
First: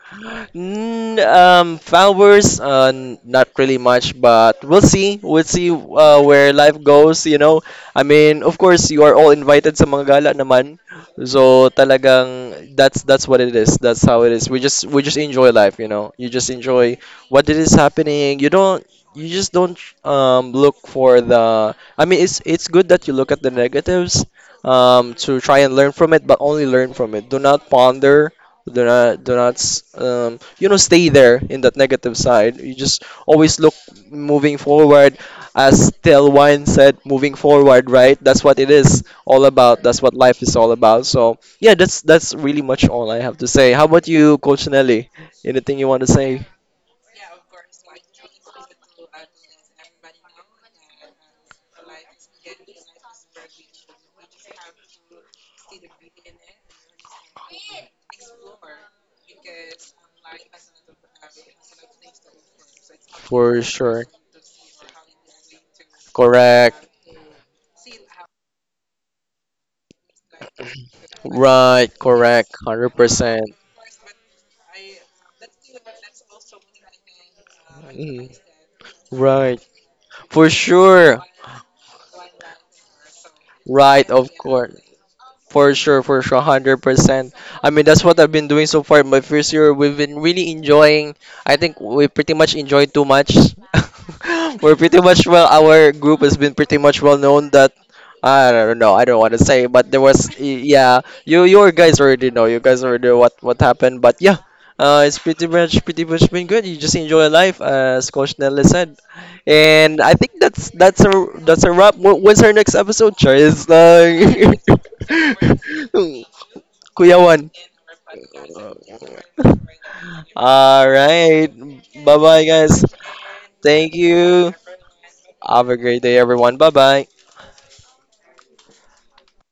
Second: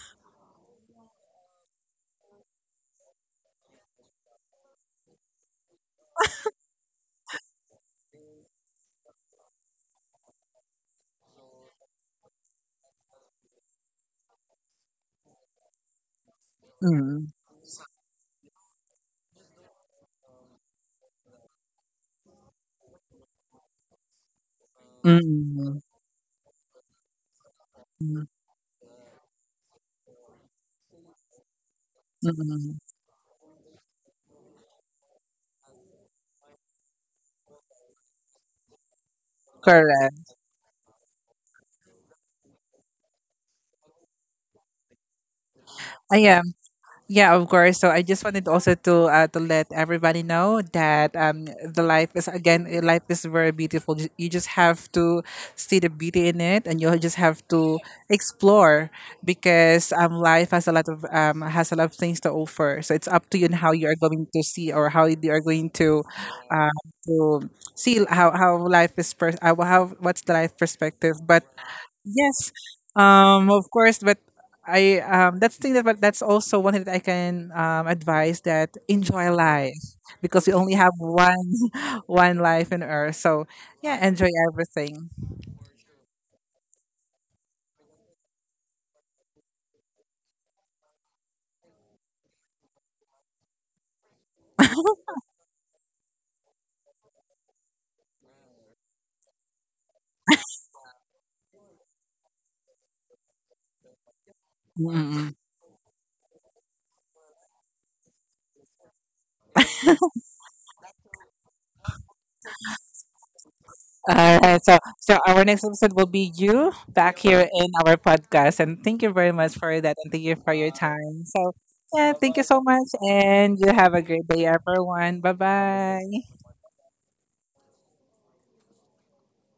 B: Followers, not really much, but we'll see. We'll see where life goes, you know. I mean, of course, you are all invited sa mga gala naman. So talagang that's what it is. That's how it is. We just enjoy life, you know. You just enjoy what it is happening. You just don't look for the. I mean, it's good that you look at the negatives to try and
A: Mm,
B: learn from it, but only learn from it. Do not
A: mm,
B: ponder, do not, s- you know, stay there in that negative side. You
A: mm,
B: just always look moving forward, as Tel Wine said, moving forward, right? That's what it is all about. That's what
A: correct.
B: life is all about. So yeah, that's really much all I have to say. How about you, Coach Nelly? Anything you want to
A: I
B: say?
A: am. Yeah, of course. So I just wanted also to let everybody know that the life is again life is very beautiful. You just have to see the beauty in it, and you just have to explore because life has a lot of has a lot of things to offer. So it's up to you and
B: For
A: how you are
B: sure.
A: going to see or how you are going uh,
B: Correct.
A: to see how life how what's the life perspective, but
B: Right.
A: yes,
B: Correct. 100%.
A: of course, but I that's also one thing that I can advise that enjoy
B: Right.
A: life because
B: For
A: we only have
B: sure.
A: one life in Earth. So yeah,
B: Right.
A: enjoy
B: Of course.
A: everything.
B: For sure, 100%. I mean, that's what I've been doing so far. My first year, we've been really enjoying. I think we pretty much enjoyed too much. We're pretty much well, our group has been pretty much well known that I don't know, I don't want to say, but there was yeah, you guys already know, you guys already know what happened, but yeah, it's
A: Mm-mm.
B: pretty much been good. You just enjoy life, as Coach Nelly said. And I think that's a wrap. When's our next episode, Char? It's
A: Right,
B: like
A: so so our next episode will be you back
B: Kuya
A: here
B: Juan.
A: in our podcast, and thank you very much for that, and thank you for your
B: All
A: time.
B: right.
A: So yeah,
B: Bye
A: thank you
B: bye,
A: so
B: guys.
A: much, and you have
B: Thank
A: a great day,
B: you.
A: everyone. Bye
B: Have a great day,
A: bye.
B: everyone. Bye bye.